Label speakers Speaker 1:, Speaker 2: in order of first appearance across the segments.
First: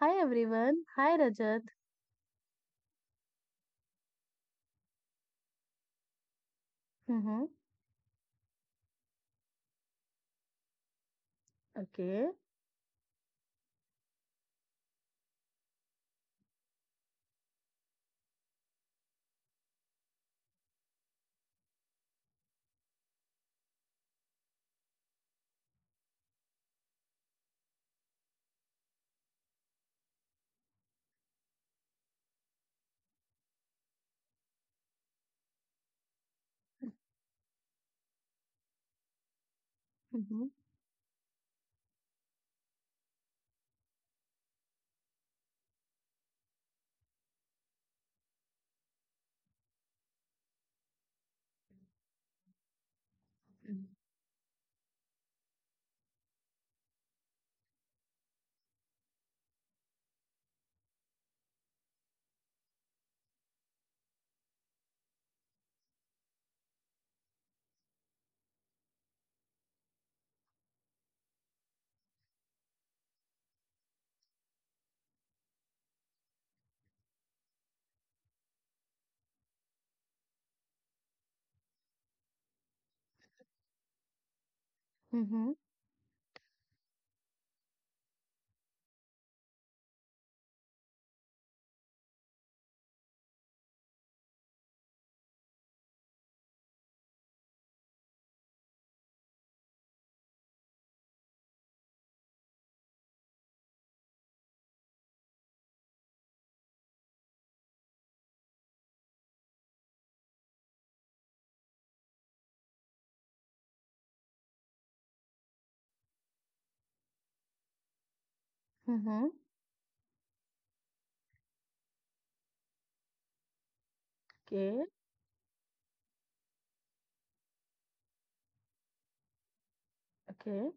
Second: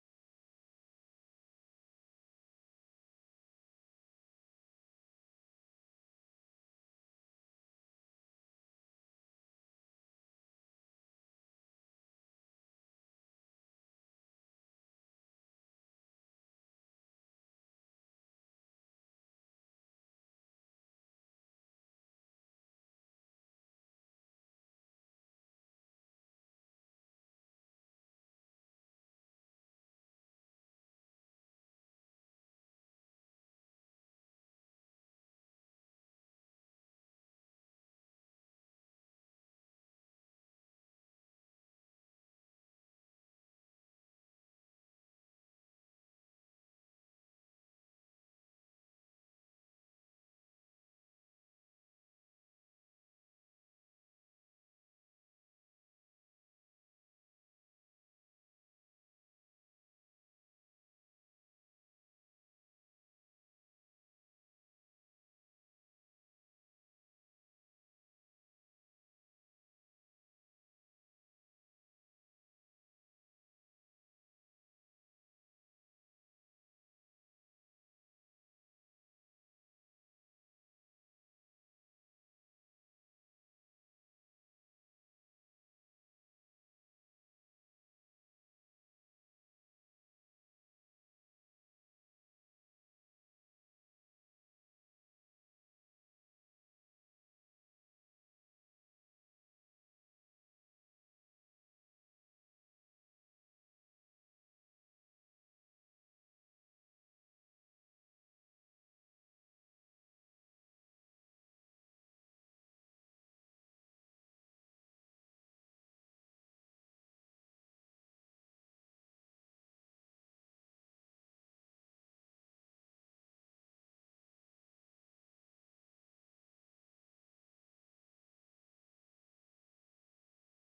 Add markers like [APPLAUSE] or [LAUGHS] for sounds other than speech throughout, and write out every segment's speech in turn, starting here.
Speaker 1: Hi everyone. Hi Rajat. Mm-hmm. Okay. Mm-hmm. Mm-hmm. Mm-hmm. Okay. Okay.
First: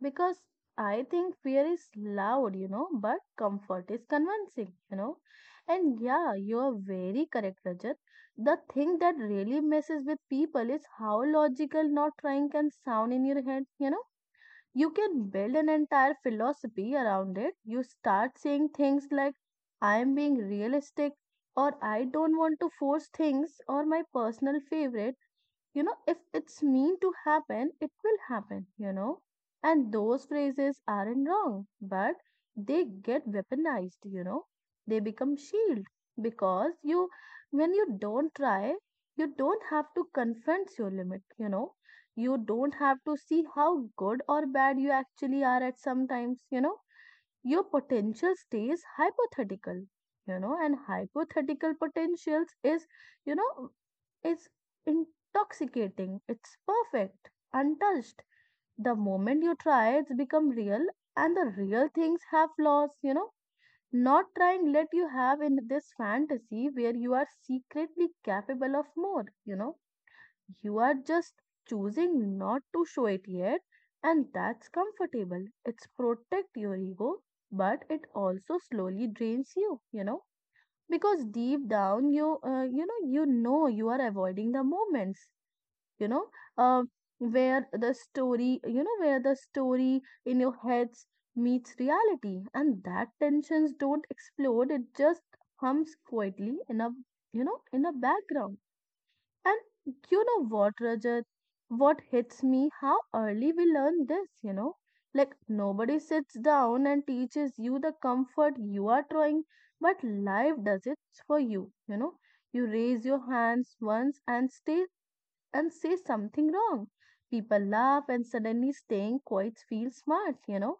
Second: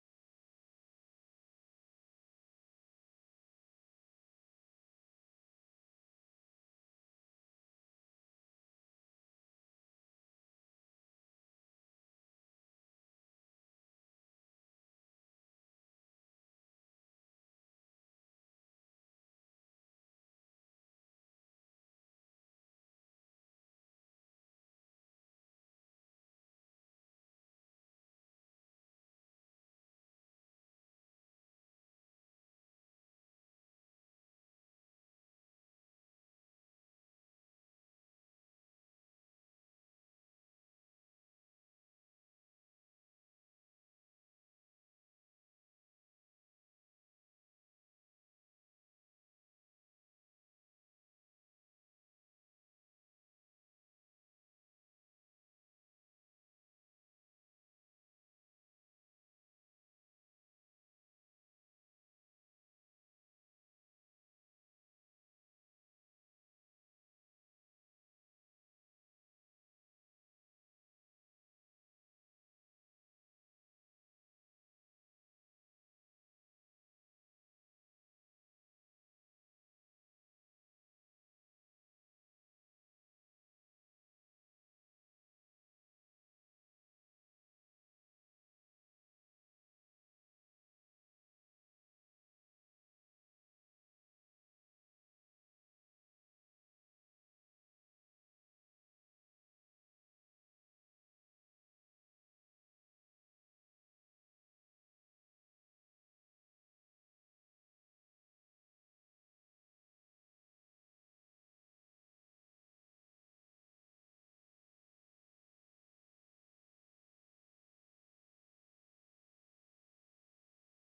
Speaker 1: Because I think fear is loud, but comfort is convincing. And yeah, you are very correct, Rajat. The thing that really messes with people is how logical not trying can sound in your head, you know. You can build an entire philosophy around it. You start saying things like, I am being realistic, or I don't want to force things, or my personal favorite if it's mean to happen, it will happen. And those phrases aren't wrong, but they get weaponized. They become shield because you, when you don't try, you don't have to confront your limit, you know. You don't have to see how good or bad you actually are at sometimes. Your potential stays hypothetical and hypothetical potentials is you know it's intoxicating, it's perfect, untouched. The moment you try, it's become real, and the real things have flaws. Not trying let you have in this fantasy where you are secretly capable of more. You are just choosing not to show it yet, and that's comfortable. It's protect your ego, but it also slowly drains you, because deep down you know you are avoiding the moments, you know, uh, where the story in your heads meets reality, and that tensions don't explode. It just hums quietly in a background and Rajat? What hits me, how early we learn this, Like nobody sits down and teaches you the comfort you are trying, but life does it for you, you know? You raise your hands once and stay and say something wrong. People laugh, and suddenly staying quite feels smart, you know?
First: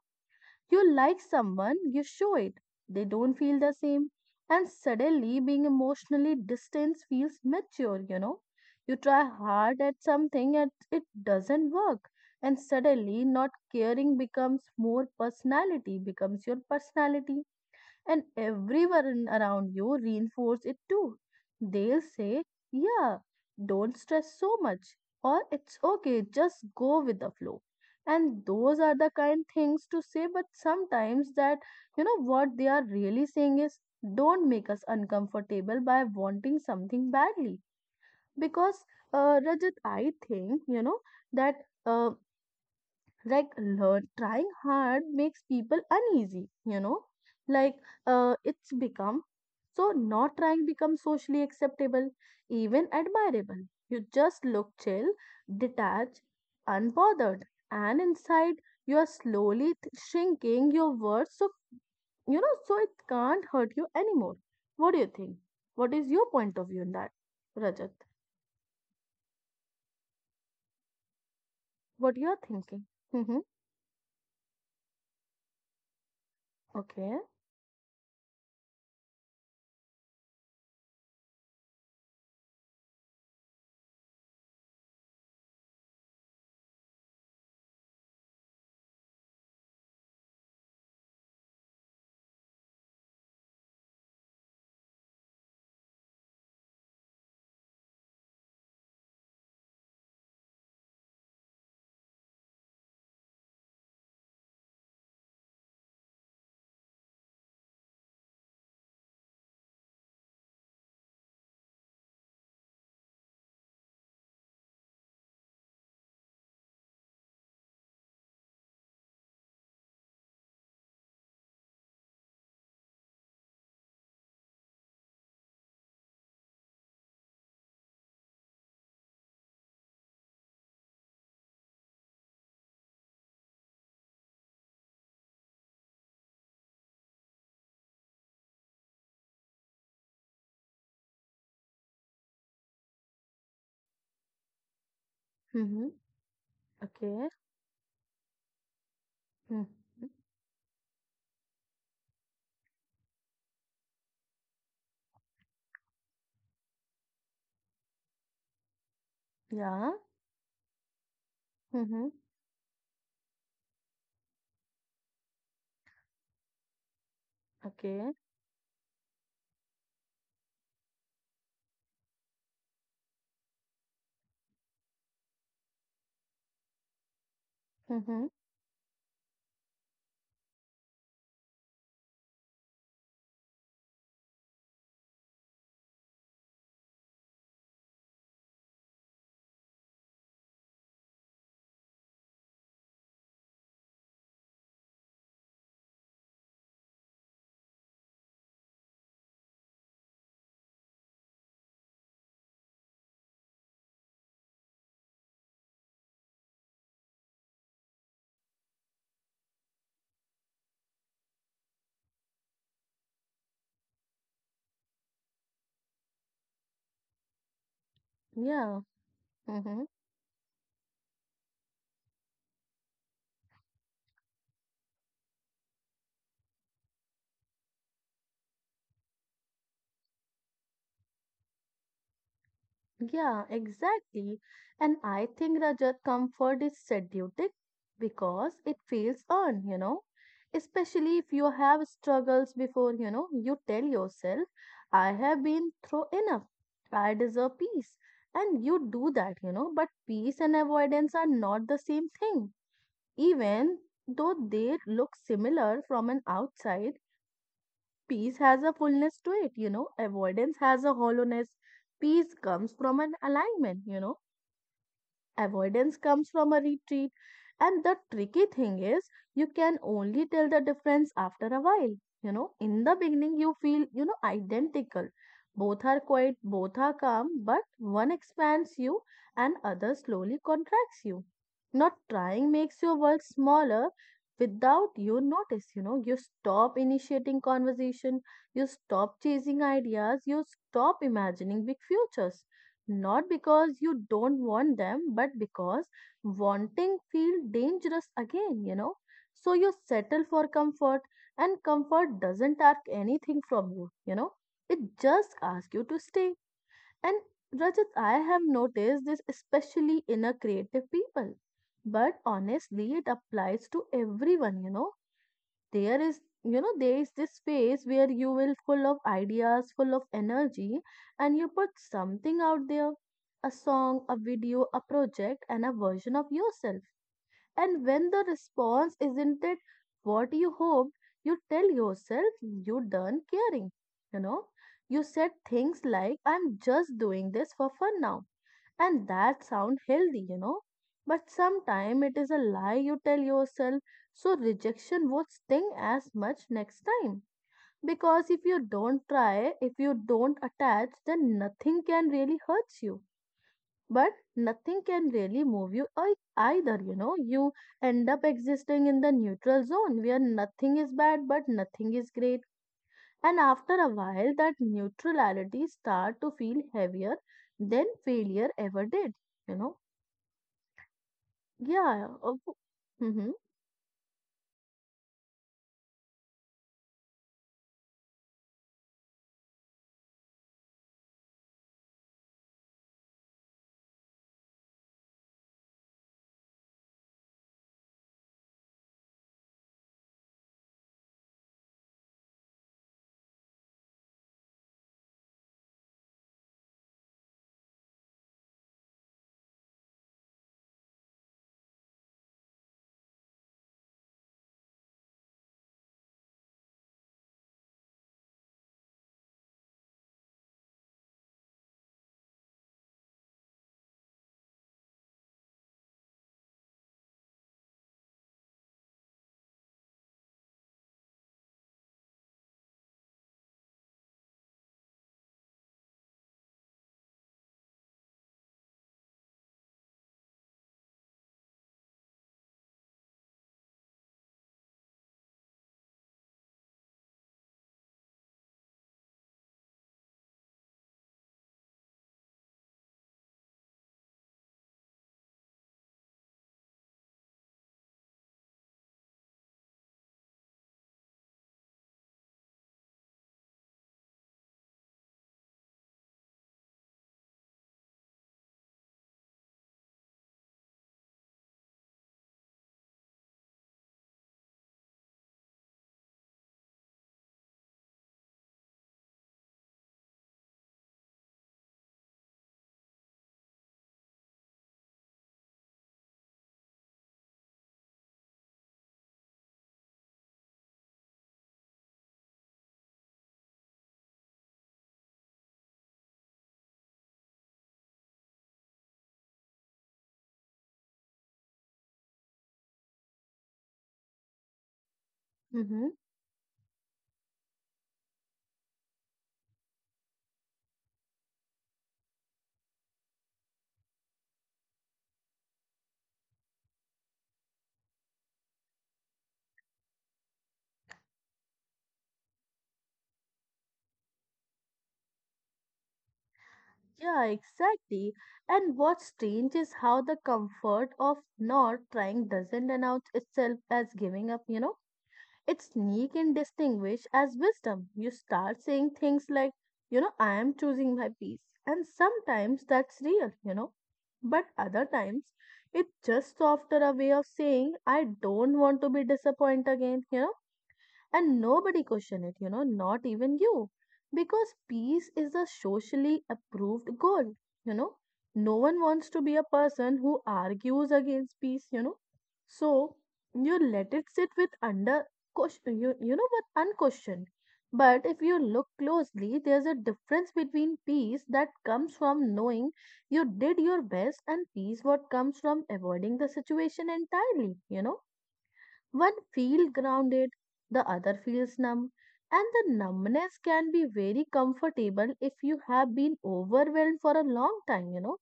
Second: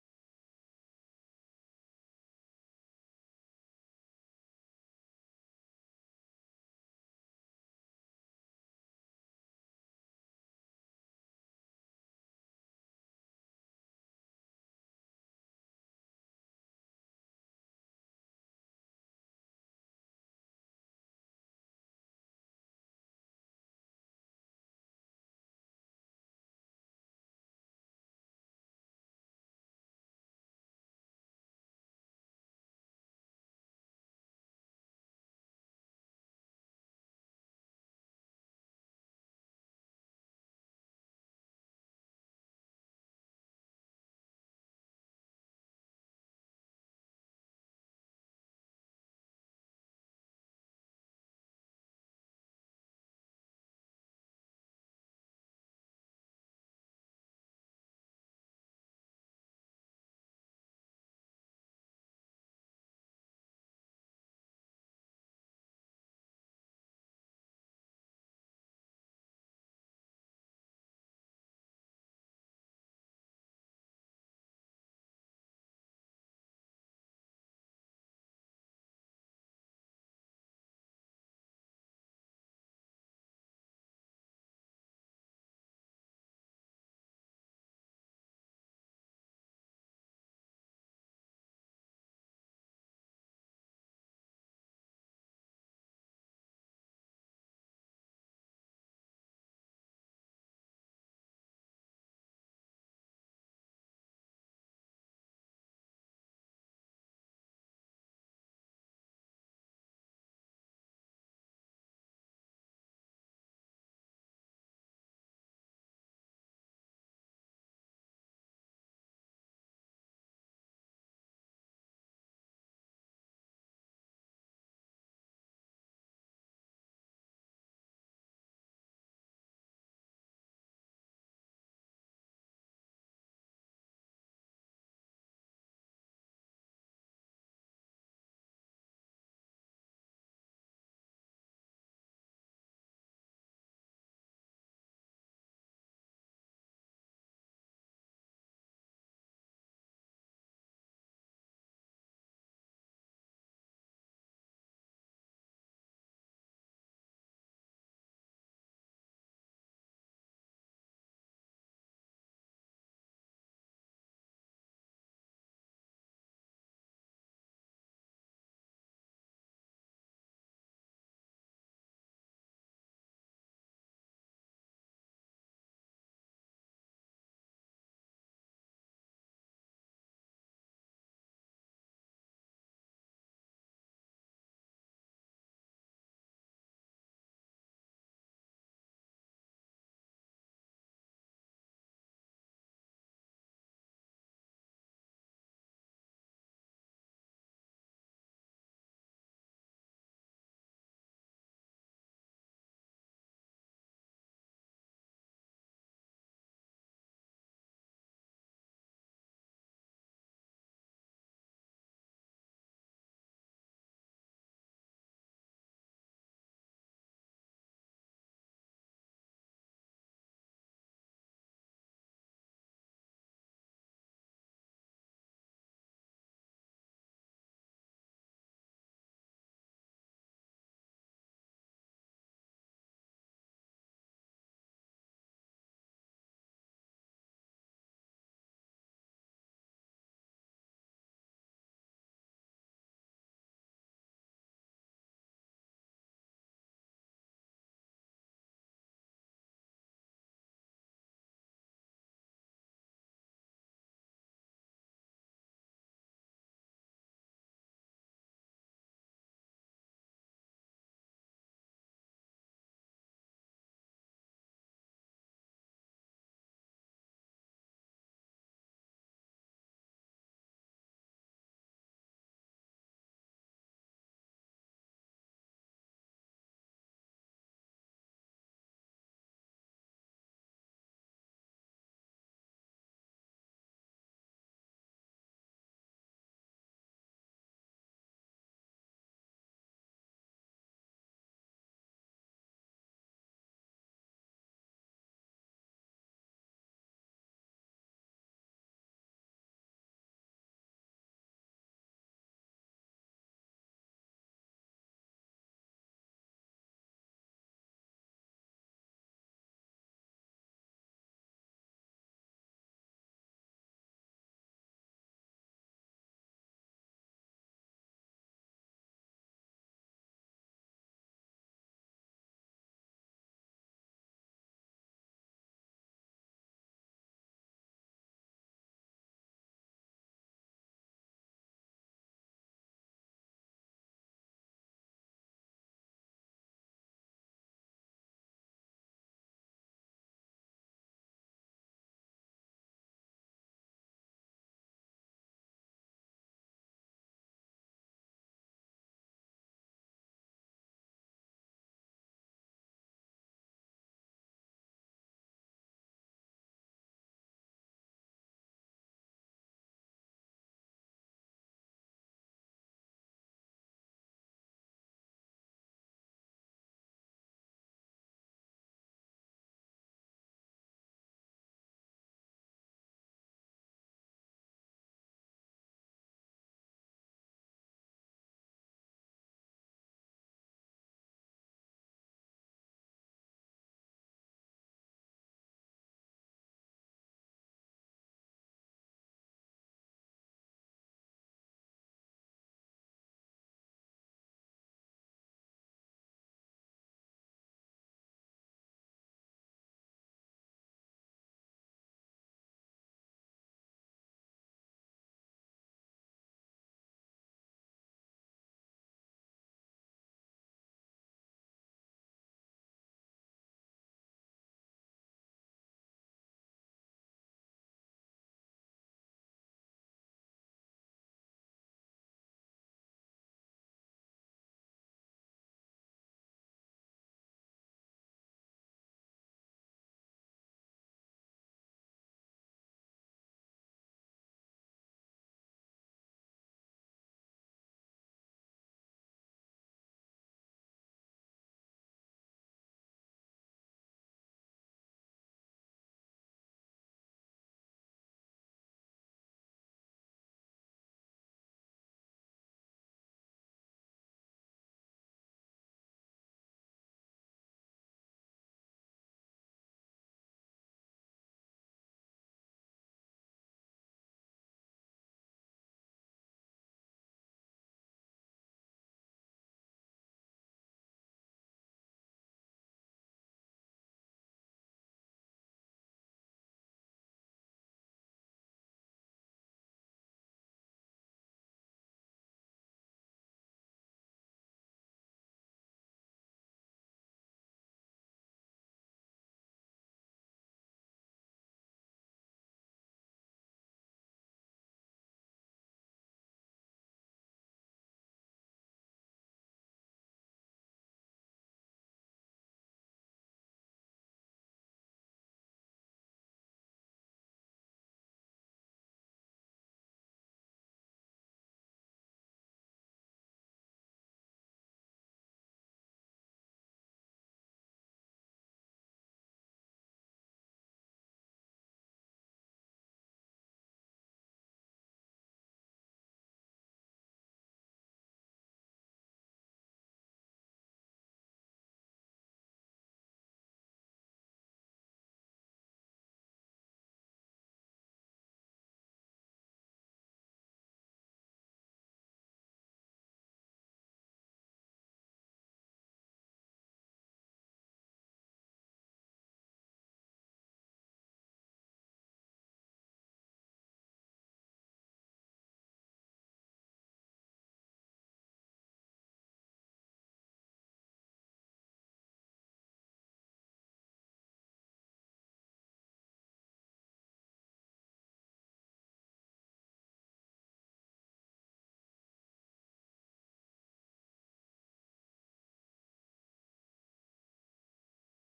Speaker 1: You like someone, you show it. They don't feel the same. And suddenly, being emotionally distant feels mature, you know. You try hard at something and it doesn't work. And suddenly, not caring becomes more personality, becomes your personality, and everyone around you reinforce it too. They'll say, yeah, don't stress so much, or it's okay, just go with the flow. And those are the kind things to say, but sometimes what they are really saying is, don't make us uncomfortable by wanting something badly. Because, Rajat, I think, that. Uh, like learn trying hard makes people uneasy, like, it's become so not trying becomes socially acceptable, even admirable. You just look chill, detached, unbothered, and inside you are slowly shrinking your worth so so it can't hurt you anymore. What do you think? What is your point of view on that, Rajat? What you are thinking? Mm-hmm. Okay. Mm-hmm. Okay. Hmm. Yeah. Mm-hmm. Okay. Mm-hmm. Yeah. Mm-hmm. Yeah, exactly. And I think, Rajat, comfort is seductive because it feels earned, Especially if you have struggles before, you tell yourself, I have been through enough. I deserve peace. And you do that, but peace and avoidance are not the same thing. Even though they look similar from an outside, peace has a fullness to it, Avoidance has a hollowness. Peace comes from an alignment, avoidance comes from a retreat. And the tricky thing is, you can only tell the difference after a while. In the beginning, you feel, identical. Both are quiet, both are calm, but one expands you and other slowly contracts you. Not trying makes your world smaller without you notice. You stop initiating conversation, you stop chasing ideas, you stop imagining big futures, not because you don't want them, but because wanting feel dangerous again, So you settle for comfort, and comfort doesn't ask anything from you, you know. It just asks you to stay. And Rajat, I have noticed this especially in a creative people, but honestly, it applies to everyone, there is there is this space where you will full of ideas, full of energy, and you put something out there, a song, a video, a project, and a version of yourself. And when the response isn't it what you hoped, you tell yourself you done caring, you know you said things like, I'm just doing this for fun now. And that sound healthy, But sometime it is a lie you tell yourself, so rejection won't sting as much next time. Because if you don't try, if you don't attach, then nothing can really hurt you. But nothing can really move you either, you know. You end up existing in the neutral zone where nothing is bad but nothing is great. And after a while, that neutrality start to feel heavier than failure ever did, you know. Yeah, of mm-hmm, mm-hmm. Yeah, exactly. And what's strange is how the comfort of not trying doesn't announce itself as giving up, It sneak and distinguish as wisdom. You start saying things like, I am choosing my peace. And sometimes that's real, But other times, it's just softer a way of saying, I don't want to be disappointed again, and nobody questioned it, not even you. Because peace is a socially approved goal, you know. No one wants to be a person who argues against peace, So you let it sit with under question, unquestioned. But if you look closely, there's a difference between peace that comes from knowing you did your best and peace what comes from avoiding the situation entirely, one feels grounded, the other feels numb, and the numbness can be very comfortable if you have been overwhelmed for a long time,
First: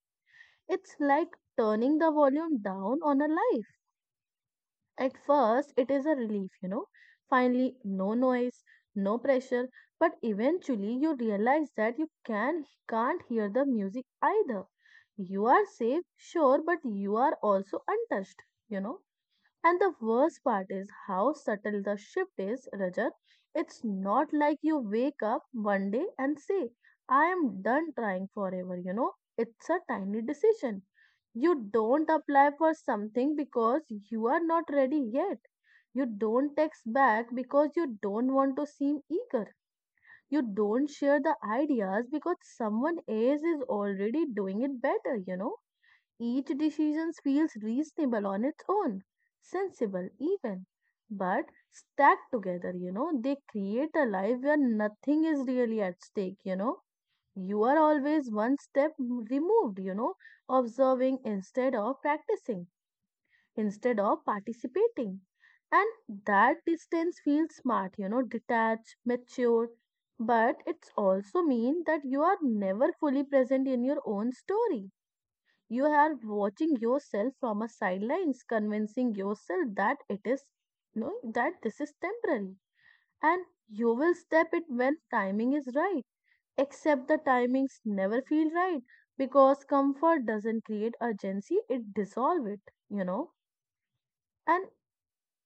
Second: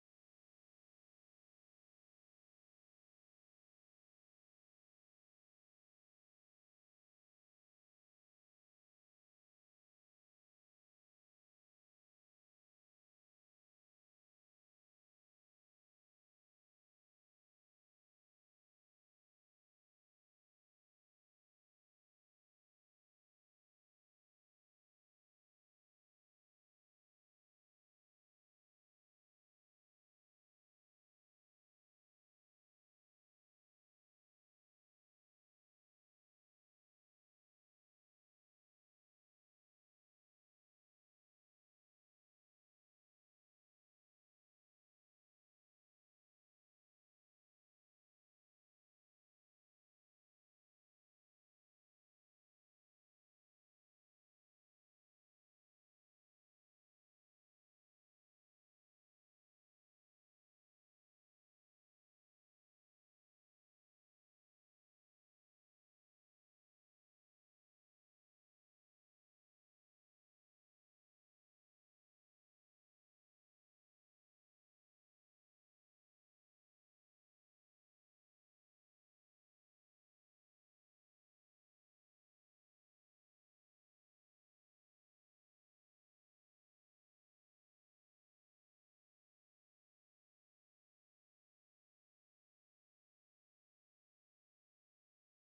Speaker 1: It's like turning the volume down on a life. At first, it is a relief, Finally, no noise, no pressure, but eventually you realize that you can't hear the music either. You are safe, sure, but you are also untouched, you know and the worst part is how subtle the shift is, Rajat. It's not like you wake up one day and say, I am done trying forever, It's a tiny decision. You don't apply for something because you are not ready yet. You don't text back because you don't want to seem eager. You don't share the ideas because someone else is already doing it better, Each decision feels reasonable on its own, sensible even, but stacked together, they create a life where nothing is really at stake, you know. You are always one step removed, observing instead of practicing, instead of participating. And that distance feels smart, detached, mature, but it's also mean that you are never fully present in your own story. You are watching yourself from a sidelines, convincing yourself that it is, you know, that this is temporary, and you will step it when timing is right. Except the timings never feel right because comfort doesn't create urgency; it dissolves it. You know, and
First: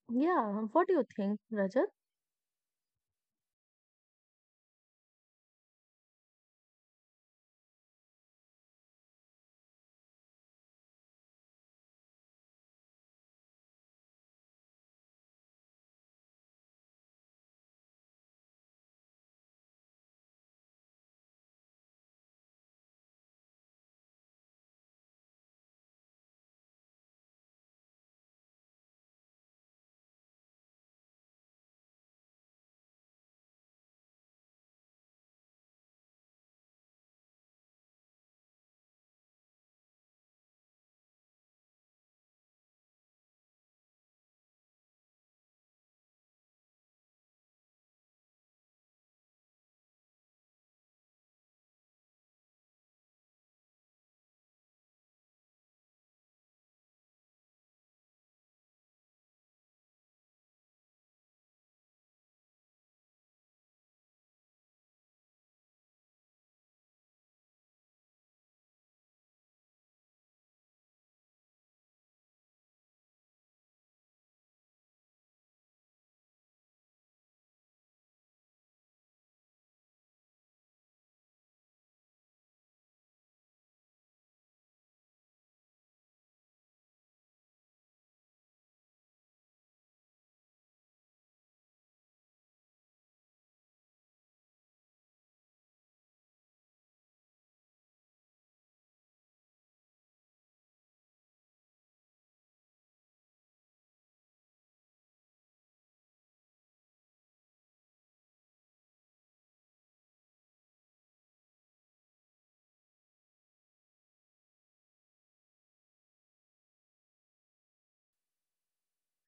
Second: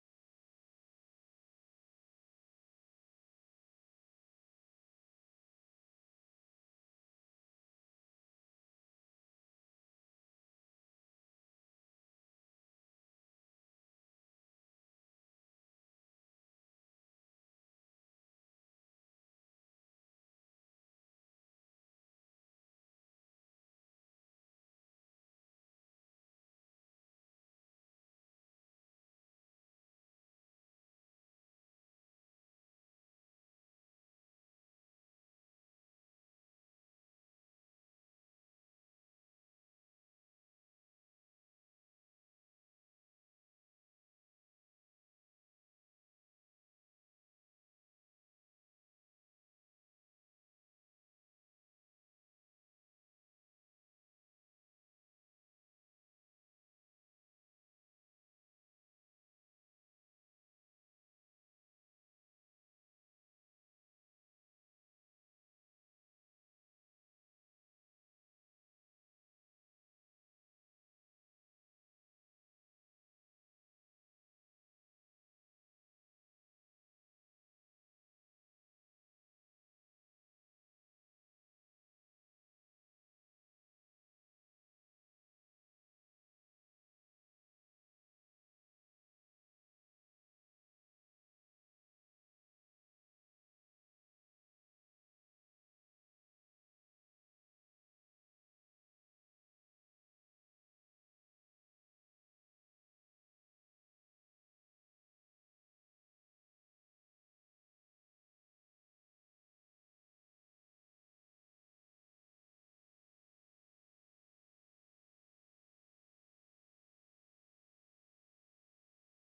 Speaker 1: yeah, what do you think, Rajat?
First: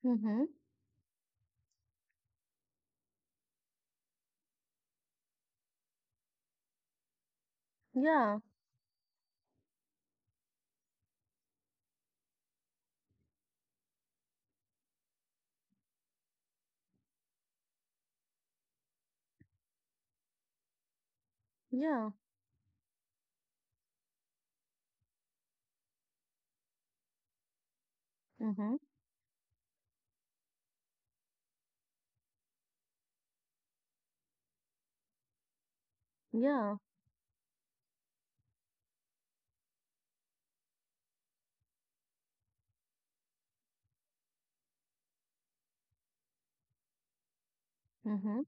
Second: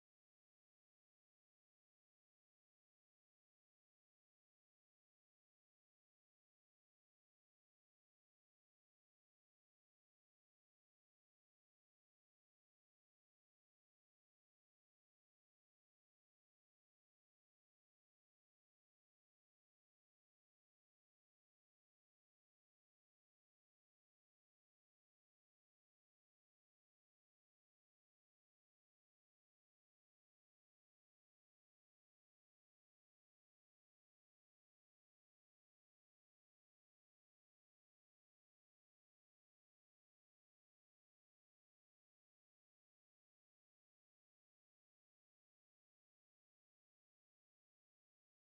Speaker 1: Mm-hmm. Yeah, yeah, mm-hmm. Yeah, mm-hmm.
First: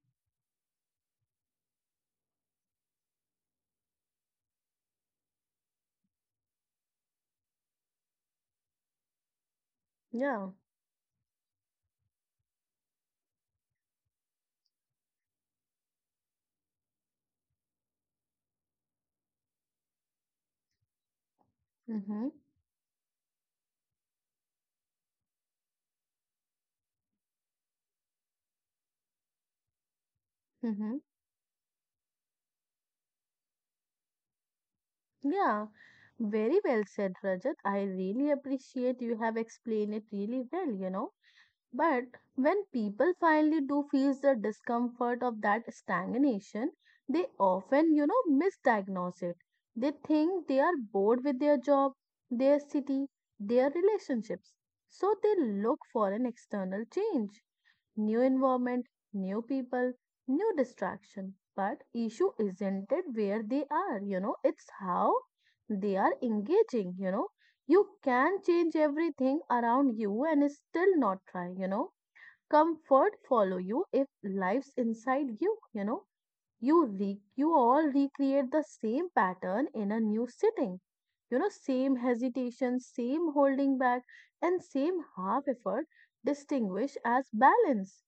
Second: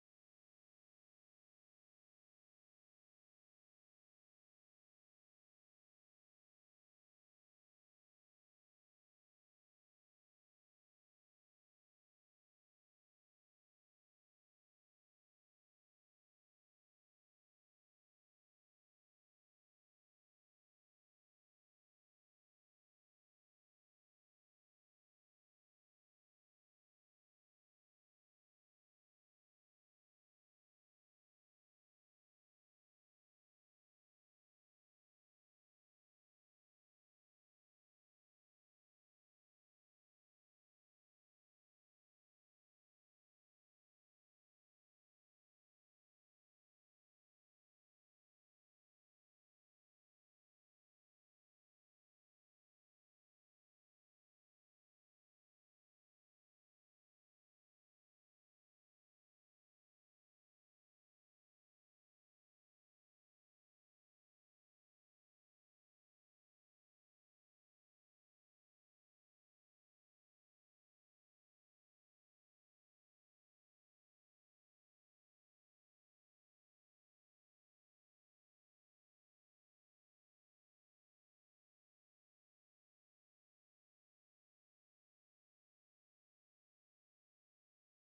Speaker 1: Yeah, mm-hmm. Mm-hmm. Yeah, very well said, Rajat. I really appreciate you have explained it really well, But when people finally do feel the discomfort of that stagnation, they often, misdiagnose it. They think they are bored with their job, their city, their relationships. So they look for an external change, new environment, new people, new distraction. But issue isn't it where they are, it's how they are engaging, you can change everything around you and still not try, Comfort follow you if life's inside you, you know. You you all recreate the same pattern in a new sitting. Same hesitation, same holding back, and same half effort distinguish as balance.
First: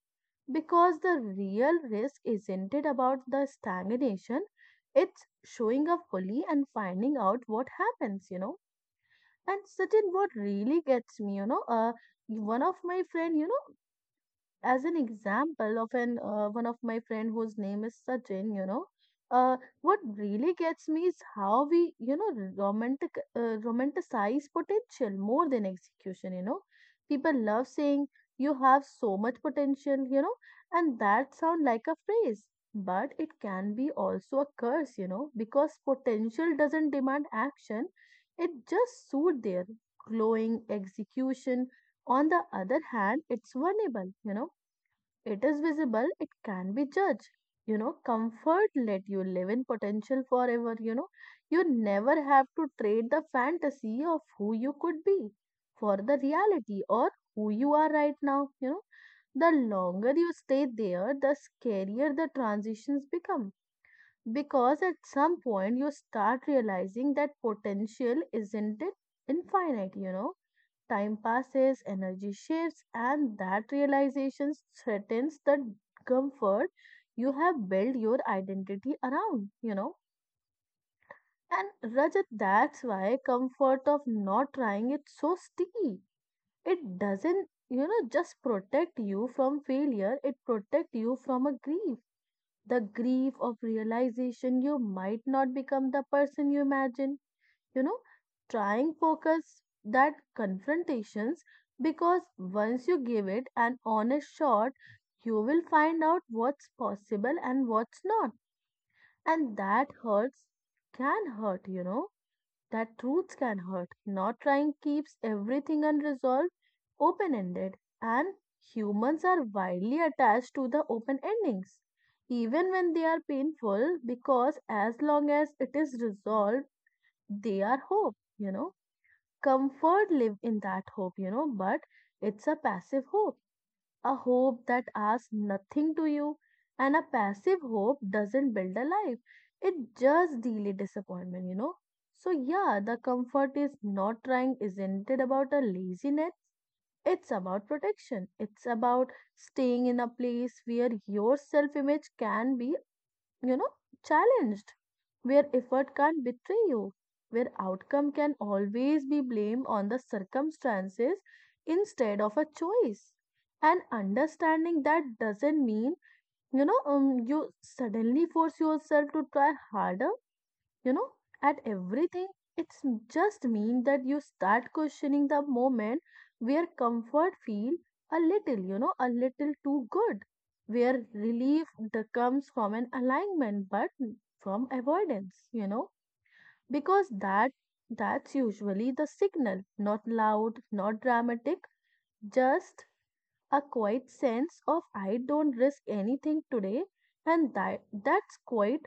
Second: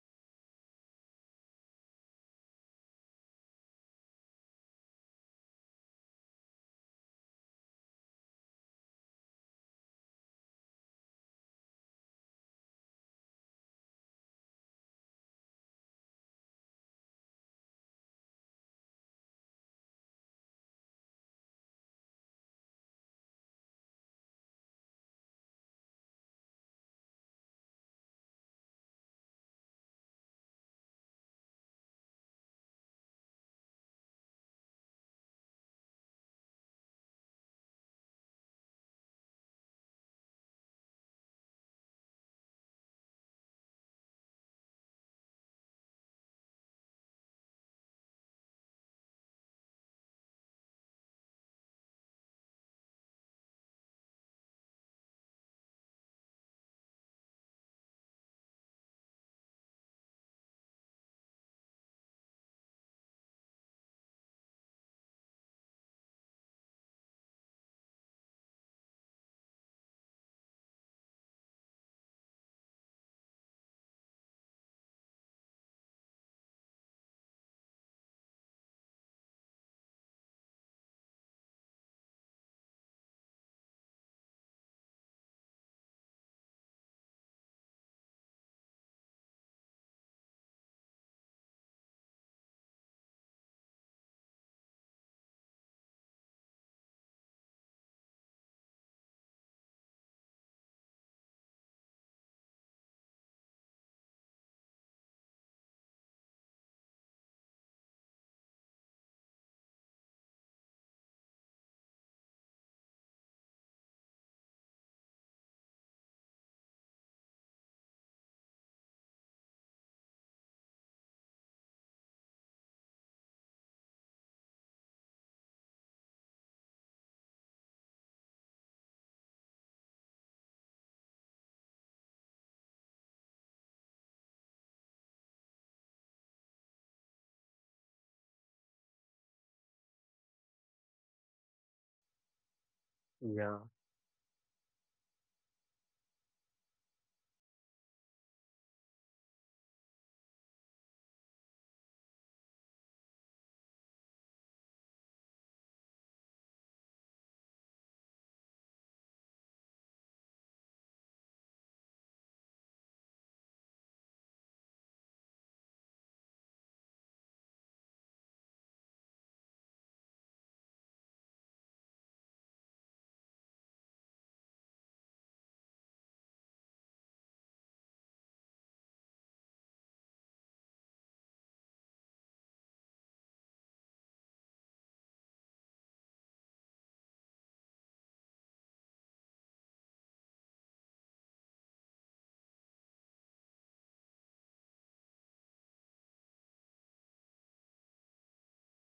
Speaker 1: Because the real risk isn't it about the stagnation, it's showing up fully and finding out what happens, and Satin, what really gets me, one of my friend, you know, as an example of an one of my friend whose name is Sachin, what really gets me is how we, romanticize potential more than execution. People love saying you have so much potential, and that sound like a phrase, but it can be also a curse, because potential doesn't demand action; it just suit their glowing execution. On the other hand, it's vulnerable, it is visible, it can be judged. Comfort let you live in potential forever. You never have to trade the fantasy of who you could be for the reality or who you are right now. The longer you stay there, the scarier the transitions become. Because at some point you start realizing that potential isn't it infinite, time passes, energy shifts, and that realization threatens the comfort you have built your identity around. And Rajat, that's why comfort of not trying it so sticky. It doesn't just protect you from failure, it protects you from a grief. The grief of realization you might not become the person you imagine you know Trying focus that confrontations because once you give it an honest shot you will find out what's possible and what's not, and that hurts, can hurt. That truths can hurt. Not trying keeps everything unresolved, open ended, and humans are widely attached to the open endings even when they are painful, because as long as it is resolved they are hope. Comfort live in that hope, but it's a passive hope, a hope that asks nothing to you. And a passive hope doesn't build a life, it just delay disappointment. So, yeah, the
Speaker 2: Yeah,
Speaker 1: comfort is not trying, isn't it about a laziness? It's about protection. It's about staying in a place where your self image can be you know, challenged, where effort can't betray you, where outcome can always be blamed on the circumstances instead of a choice. And understanding that doesn't mean, you suddenly force yourself to try harder you know at everything. It's just mean that you start questioning the moment where comfort feel a little, a little too good, where relief that comes from an alignment but from avoidance, because that's usually the signal, not loud, not dramatic, just a quiet sense of I don't risk anything today, and that's quite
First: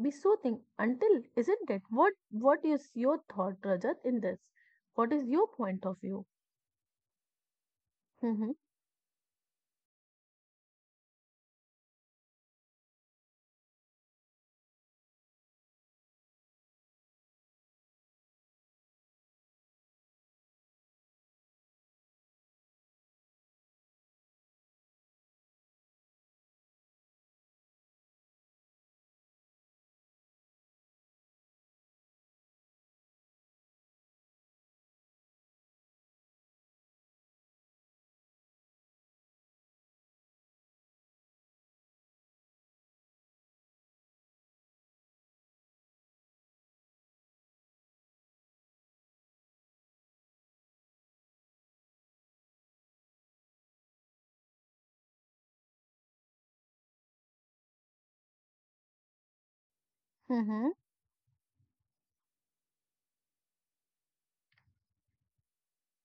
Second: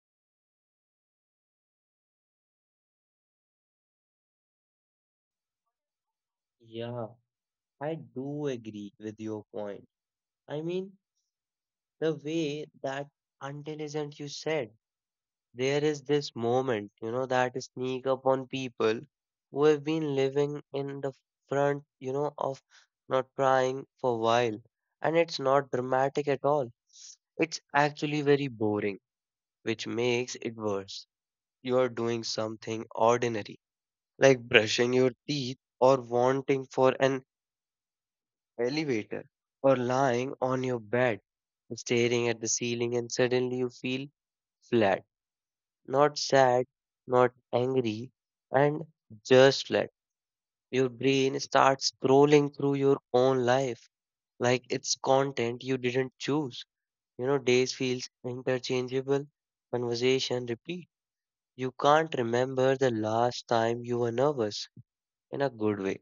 Speaker 1: be soothing until isn't it? What is your thought, Rajat, in this? What is your point of view?
Speaker 2: yeah, I do
Speaker 1: Mm-hmm.
Speaker 2: agree with your point. I mean, the way that intelligent you said, there is this moment, that sneak up on people who have been living in the front, of not crying for a while. And it's not dramatic at all. It's actually very boring, which makes it worse. You are doing something ordinary, like brushing your teeth or wanting for an elevator, or lying on your bed, staring at the ceiling, and suddenly you feel flat, not sad, not angry, and just flat. Your brain starts scrolling through your own life like it's content you didn't choose. You know, days feels interchangeable, conversation
Speaker 1: Mm-hmm.
Speaker 2: repeat. You can't remember the last time you were nervous in a good way.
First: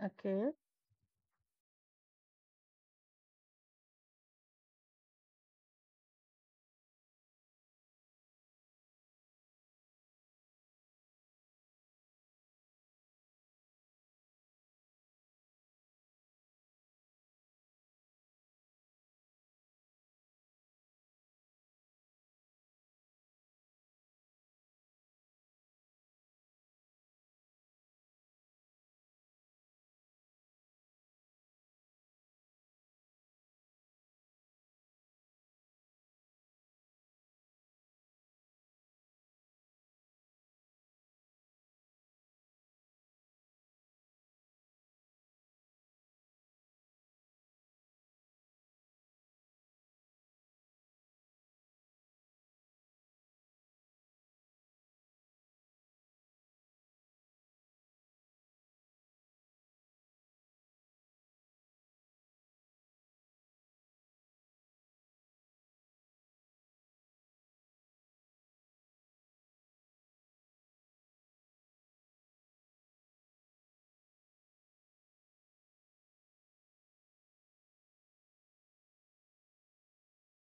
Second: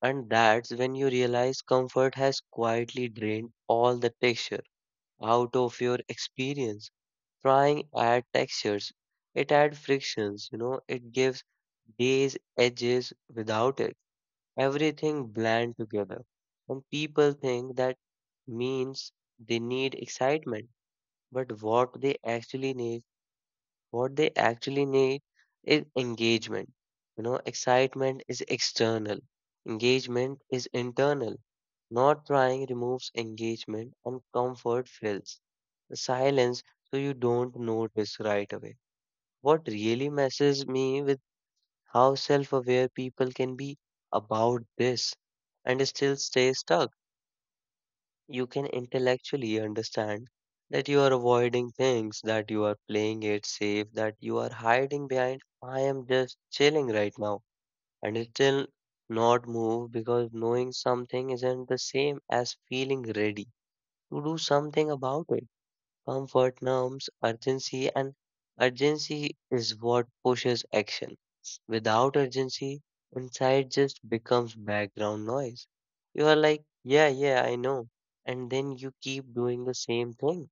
Speaker 2: And
Speaker 1: Okay.
Speaker 2: that's when you realize comfort has quietly drained all the texture out of your experience. Trying add textures, it add frictions, you know, it gives days edges. Without it, everything blend together, and people think that means they need excitement, but what they actually need is engagement. You know, excitement is external, engagement is internal. Not trying removes engagement and comfort fills the silence, so you don't notice right away. What really messes me with how self aware people can be about this and still stay stuck. You can intellectually understand that you are avoiding things, that you are playing it safe, that you are hiding behind, I am just chilling right now, and it still not move because knowing something isn't the same as feeling ready to do something about it. Comfort numbs urgency, and urgency is what pushes action. Without urgency, insight just becomes background noise. You are like, yeah, yeah, I know. And then you keep doing the same thing.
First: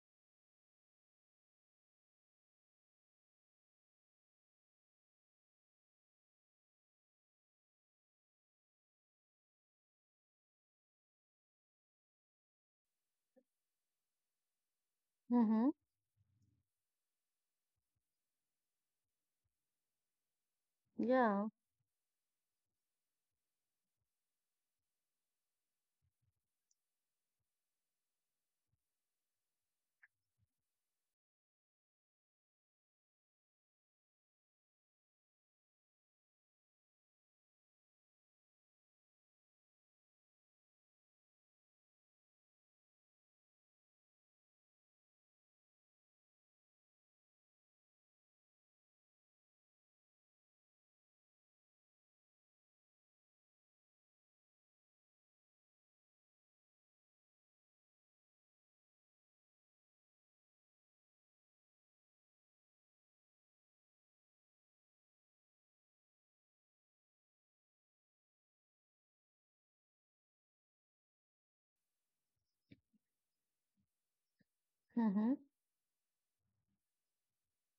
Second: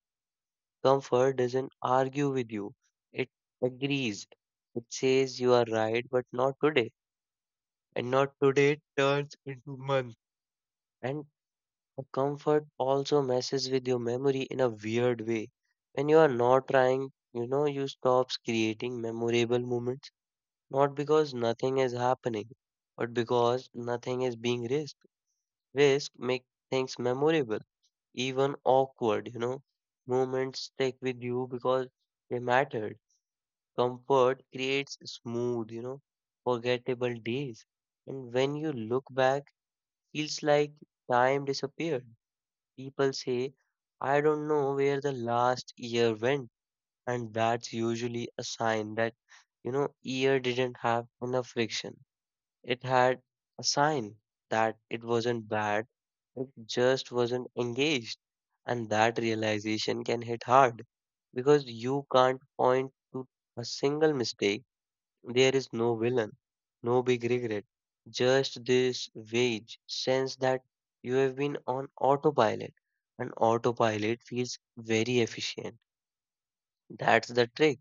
Speaker 2: Comfort doesn't argue with you, it agrees. It says you are right, but not today. And not today turns into month. And comfort also messes with your memory in a weird way.
Speaker 1: Mm-hmm.
Speaker 2: When you are not trying, you know, you stops creating memorable moments, not because
Speaker 1: Yeah.
Speaker 2: nothing is happening, but because nothing is being risked. Risk make things memorable, even awkward, you know. Moments stick with you because they mattered. Comfort creates smooth, you know, forgettable days. And when you look back, feels like time disappeared. People say, I don't know where the last year went, and that's usually a sign that, you know, year didn't have enough friction. It had a sign that it wasn't bad, it just wasn't engaged. And that realization can hit hard because you can't point to a single mistake. There is no villain, no big regret, just this vague sense that you have been on autopilot. And autopilot feels very
Speaker 1: Mm-hmm.
Speaker 2: efficient. That's the trick.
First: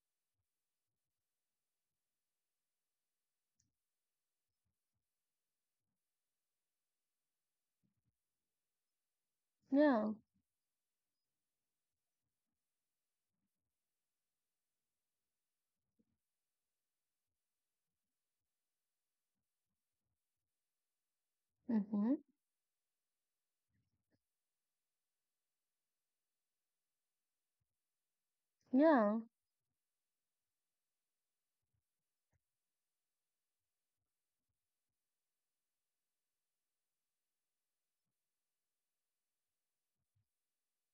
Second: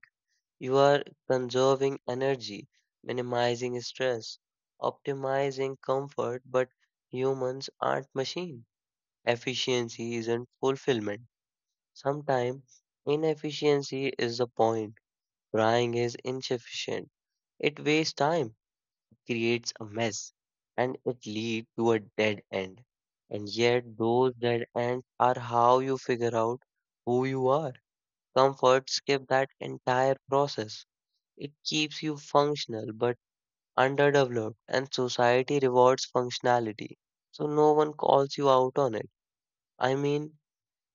Speaker 2: You are conserving energy, minimizing stress, optimizing comfort, but humans aren't machine.
Speaker 1: Yeah.
Speaker 2: Efficiency isn't fulfillment. Sometimes inefficiency is the point. Crying is insufficient. It wastes time, creates a mess, and it leads to a
Speaker 1: Mm-hmm.
Speaker 2: dead end. And yet, those dead ends are how you figure out who you are. Comfort
Speaker 1: Yeah.
Speaker 2: skip that entire process. It keeps you functional but underdeveloped, and society rewards functionality. So, no one calls you out on it. I mean,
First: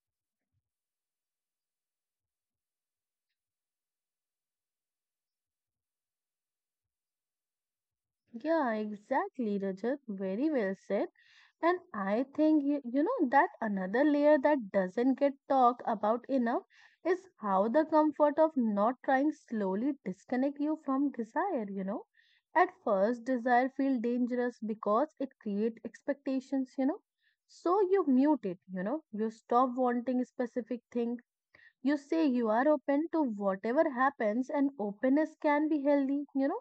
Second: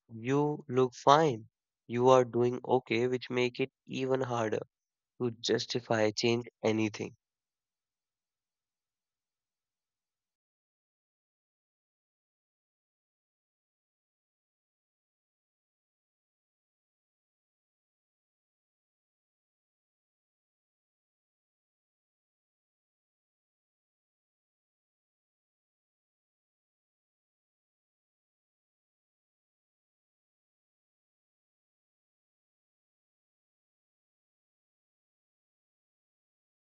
Speaker 2: you look fine. You are doing okay, which make it even harder to justify change anything.
Speaker 1: Yeah, exactly, Rajat. Very well said. And I think, that another layer that doesn't get talked about enough is how the comfort of not trying slowly disconnect you from desire. At first, desire feels dangerous because it creates expectations. So you mute it, you know. You stop wanting specific things. You say you are open to whatever happens and openness can be healthy,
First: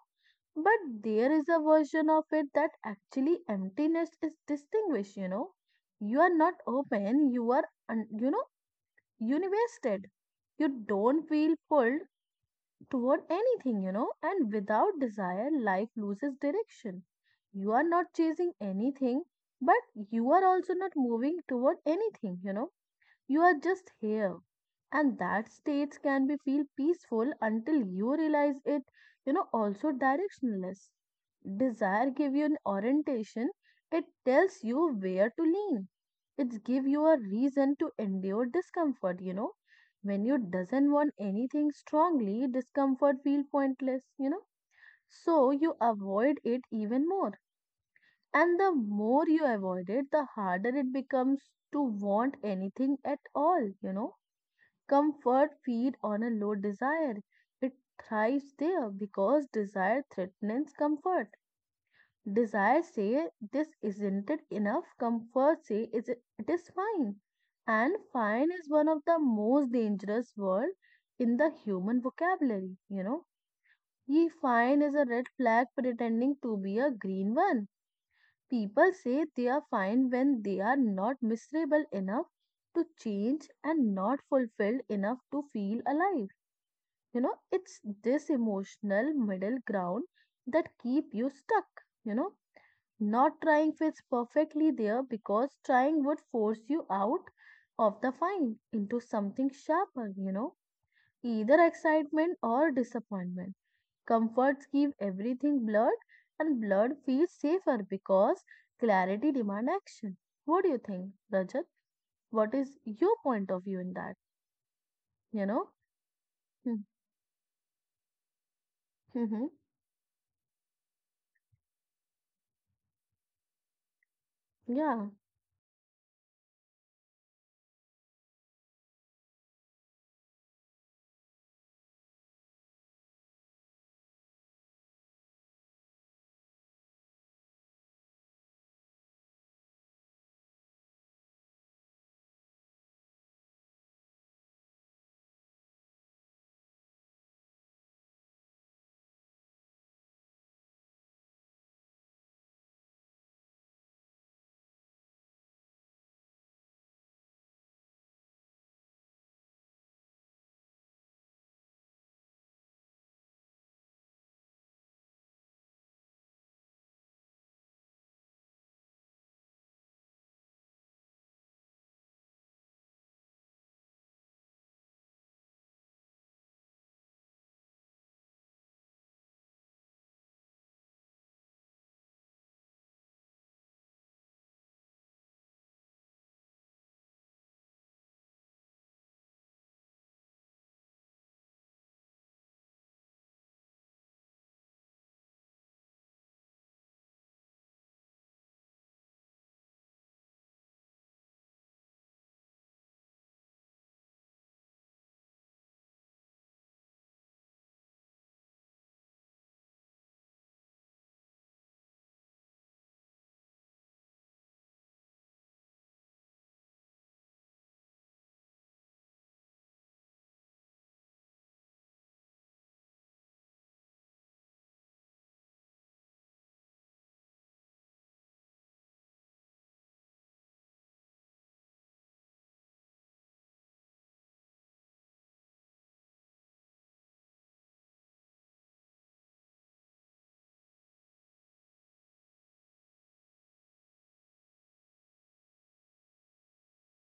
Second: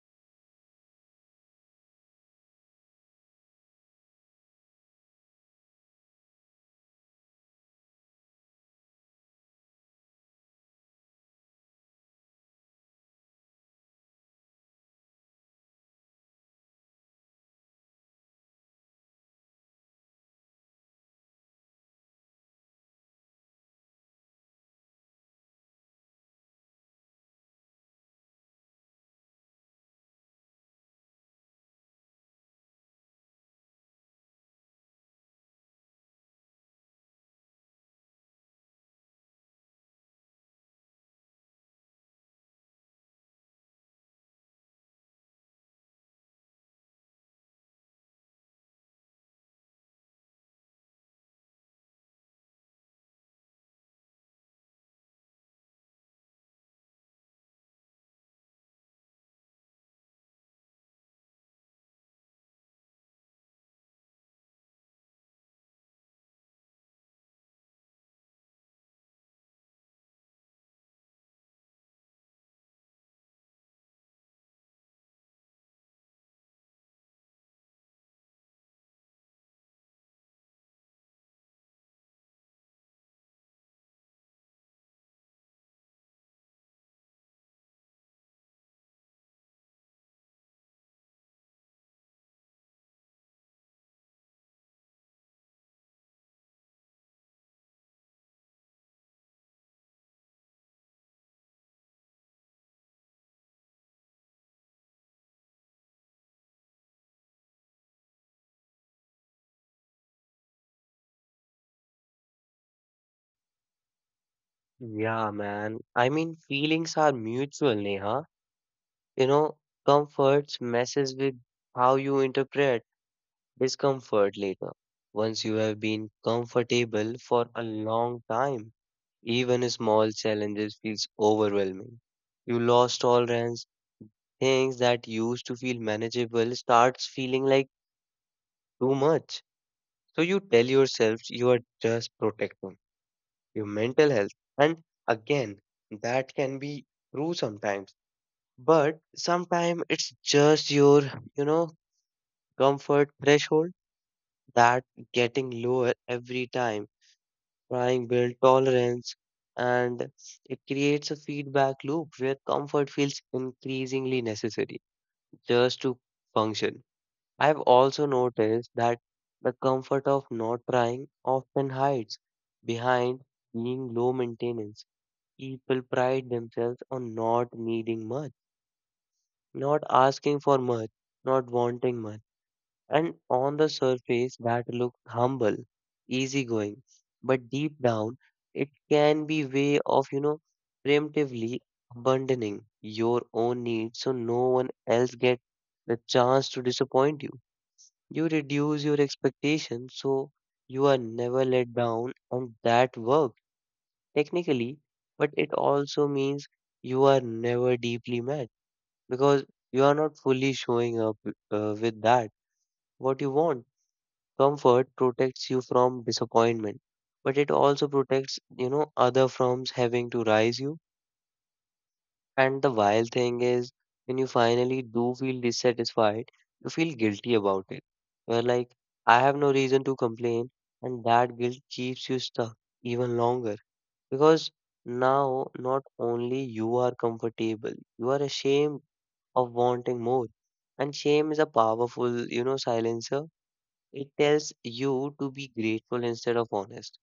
Speaker 1: but there is a version of it that actually emptiness is distinguished. You are not open, you are un- you know universed. You don't feel pulled toward anything, and without desire life loses direction. You are not chasing anything, but you are also not moving toward anything. You are just here. And that states can be feel peaceful until you realize it, also directionless. Desire give you an orientation. It tells you where to lean. It give you a reason to endure discomfort. When you doesn't want anything strongly, discomfort feel pointless. So you avoid it even more. And the more you avoid it, the harder it becomes to want anything at all. Comfort feed on a low desire. It thrives there because desire threatens comfort. Desire say this isn't it enough. Comfort say is it it is fine. And fine is one of the most dangerous word in the human vocabulary. Ye fine is a red flag pretending to be a green one. People say they are fine when they are not miserable enough to change and not fulfilled enough to feel alive. It's this emotional middle ground that keep you stuck. Not trying fits perfectly there because trying would force you out of the fine into something sharper, either excitement or disappointment. Comforts keep everything blurred, and blurred feels safer because clarity demand action. What do you think, Rajat? What is your point of view in that?
Speaker 2: Yeah,
Speaker 1: you know
Speaker 2: man. I mean,
Speaker 1: [LAUGHS]
Speaker 2: feelings are mutual, Neha. You
Speaker 1: mm-hmm.
Speaker 2: know, comforts messes with how you interpret discomfort later.
Speaker 1: yeah
Speaker 2: Once you have been comfortable for a long time, even small challenges feels overwhelming. You lost tolerance, things that used to feel manageable starts feeling like too much. So you tell yourself you are just protecting your mental health. And again, that can be true sometimes. But sometimes it's just your, you know, comfort threshold that getting lower every time, trying build tolerance, and it creates a feedback loop where comfort feels increasingly necessary just to function. I've also noticed that the comfort of not trying often hides behind being low maintenance. People pride themselves on not needing much, not asking for much, not wanting much. And on the surface, that looks humble, easygoing. But deep down, it can be way of, you know, preemptively abandoning your own needs so no one else gets the chance to disappoint you. You reduce your expectations so you are never let down, and that works technically, but it also means you are never deeply mad because you are not fully showing up with that what you want. Comfort protects you from disappointment, but it also protects, you know, other firms having to rise you. And the wild thing is, when you finally do feel dissatisfied, you feel guilty about it. You're like, I have no reason to complain, and that guilt keeps you stuck even longer because now not only you are comfortable, you are ashamed of wanting more. And shame is a powerful, you know, silencer. It tells you to be grateful instead of honest.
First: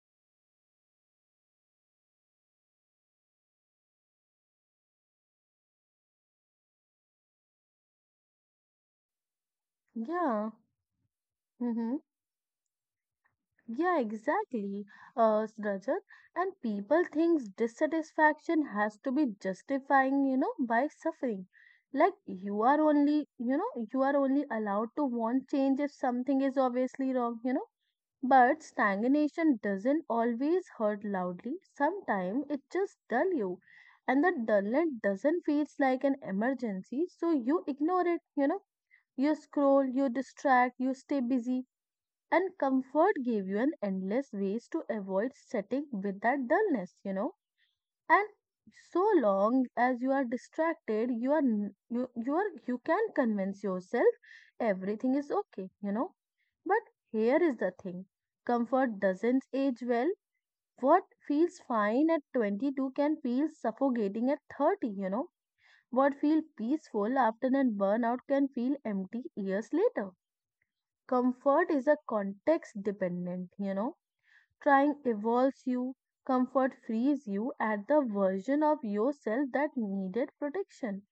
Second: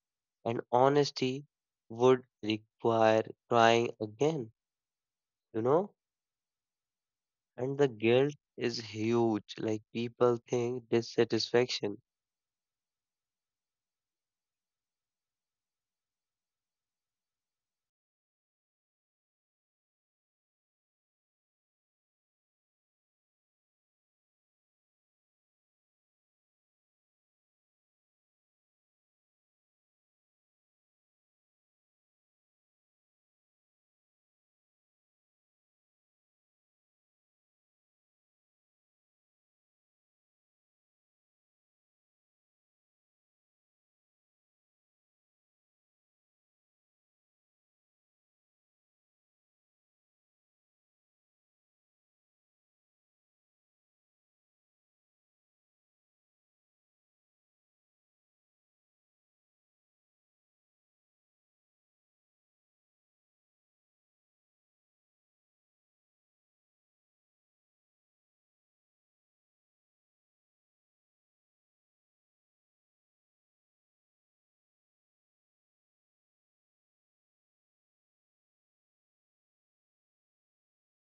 Speaker 2: And honesty would require trying again, you know? And the guilt is huge. Like people
Speaker 1: yeah
Speaker 2: think
Speaker 1: hmm
Speaker 2: dissatisfaction.
Speaker 1: Yeah, exactly, Rajat. And people think dissatisfaction has to be justifying by suffering. Like you are you are only allowed to want change if something is obviously wrong, But stagnation doesn't always hurt loudly. Sometimes it just dull you, and the dullness doesn't feels like an emergency, so you ignore it, you know. You scroll, you distract, you stay busy and comfort gave you an endless ways to avoid setting with that dullness. And so long as you are distracted, you can convince yourself everything is okay, But here is the thing. Comfort doesn't age well. What feels fine at 22 can feel suffocating at 30, What feels peaceful after a burnout can feel empty years later. Comfort is a context dependent, Trying evolves you, comfort frees you at the version of yourself that needed protection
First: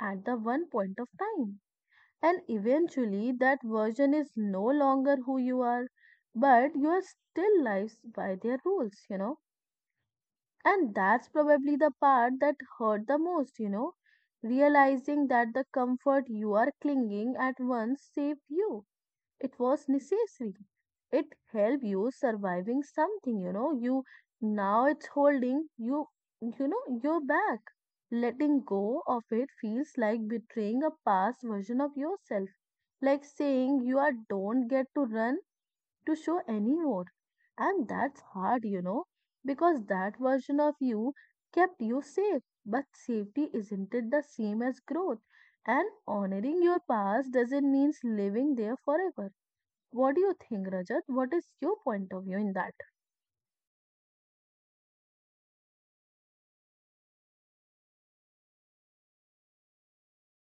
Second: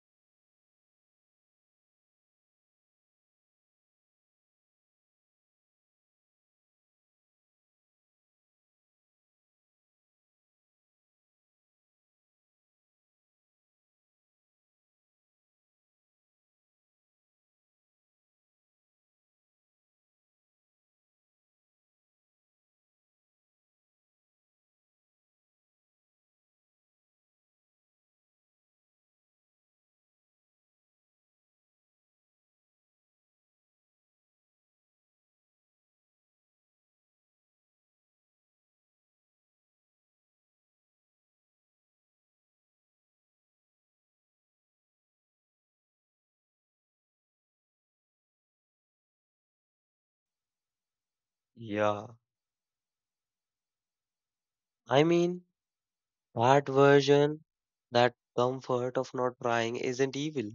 Speaker 1: at the one point of time. And eventually, that version is no longer who you are, but you are still lives by their rules, And that's probably the part that hurt the most, Realizing that the comfort you are clinging at once saved you, it was necessary. It helped you surviving something, you know. You now it's holding you, you're back. Letting go of it feels like betraying a past version of yourself, like saying you are don't get to run to show anymore. And that's hard, because that version of you kept you safe. But safety isn't it the same as growth? And honoring your past doesn't mean living there forever. What do you think, Rajat? What is your
Speaker 2: Yeah.
Speaker 1: point of view in that?
Speaker 2: I mean, that version, that comfort of not trying isn't evil.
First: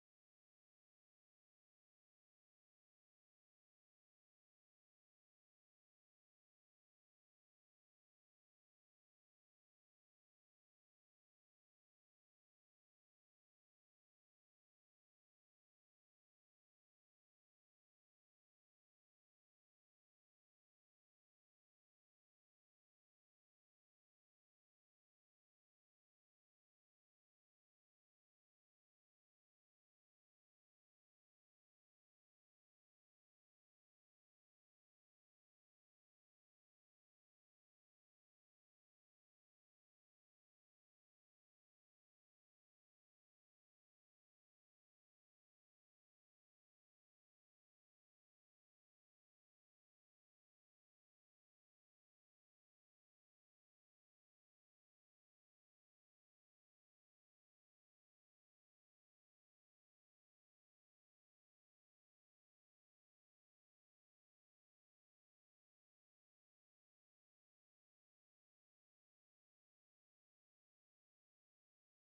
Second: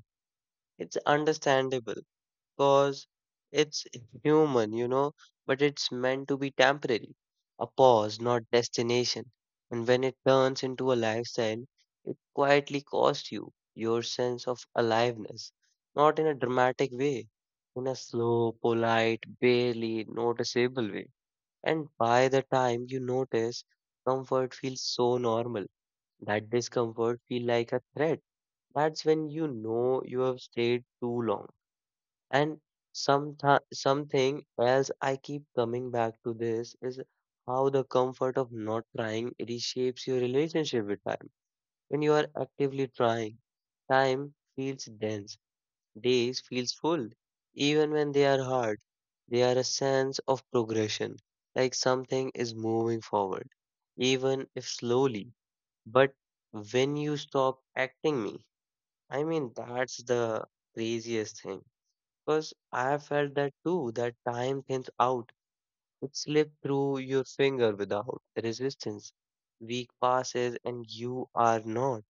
Speaker 2: It's understandable because it's human, you know, but it's meant to be temporary, a pause, not destination. And when it turns into a lifestyle, it quietly costs you your sense of aliveness, not in a dramatic way, in a slow, polite, barely noticeable way. And by the time you notice, comfort feels so normal that discomfort feels like a threat. That's when you know you have stayed too long. And sometimes something else I keep coming back to this is how the comfort of not trying reshapes your relationship with time. When you are actively trying, time feels dense, days feels full. Even when they are hard, they are a sense of progression, like something is moving forward, even if slowly. But when you stop acting me, I mean that's the craziest thing because I have felt that too, that time thins out. It slips through your finger without resistance. Week passes and you are not,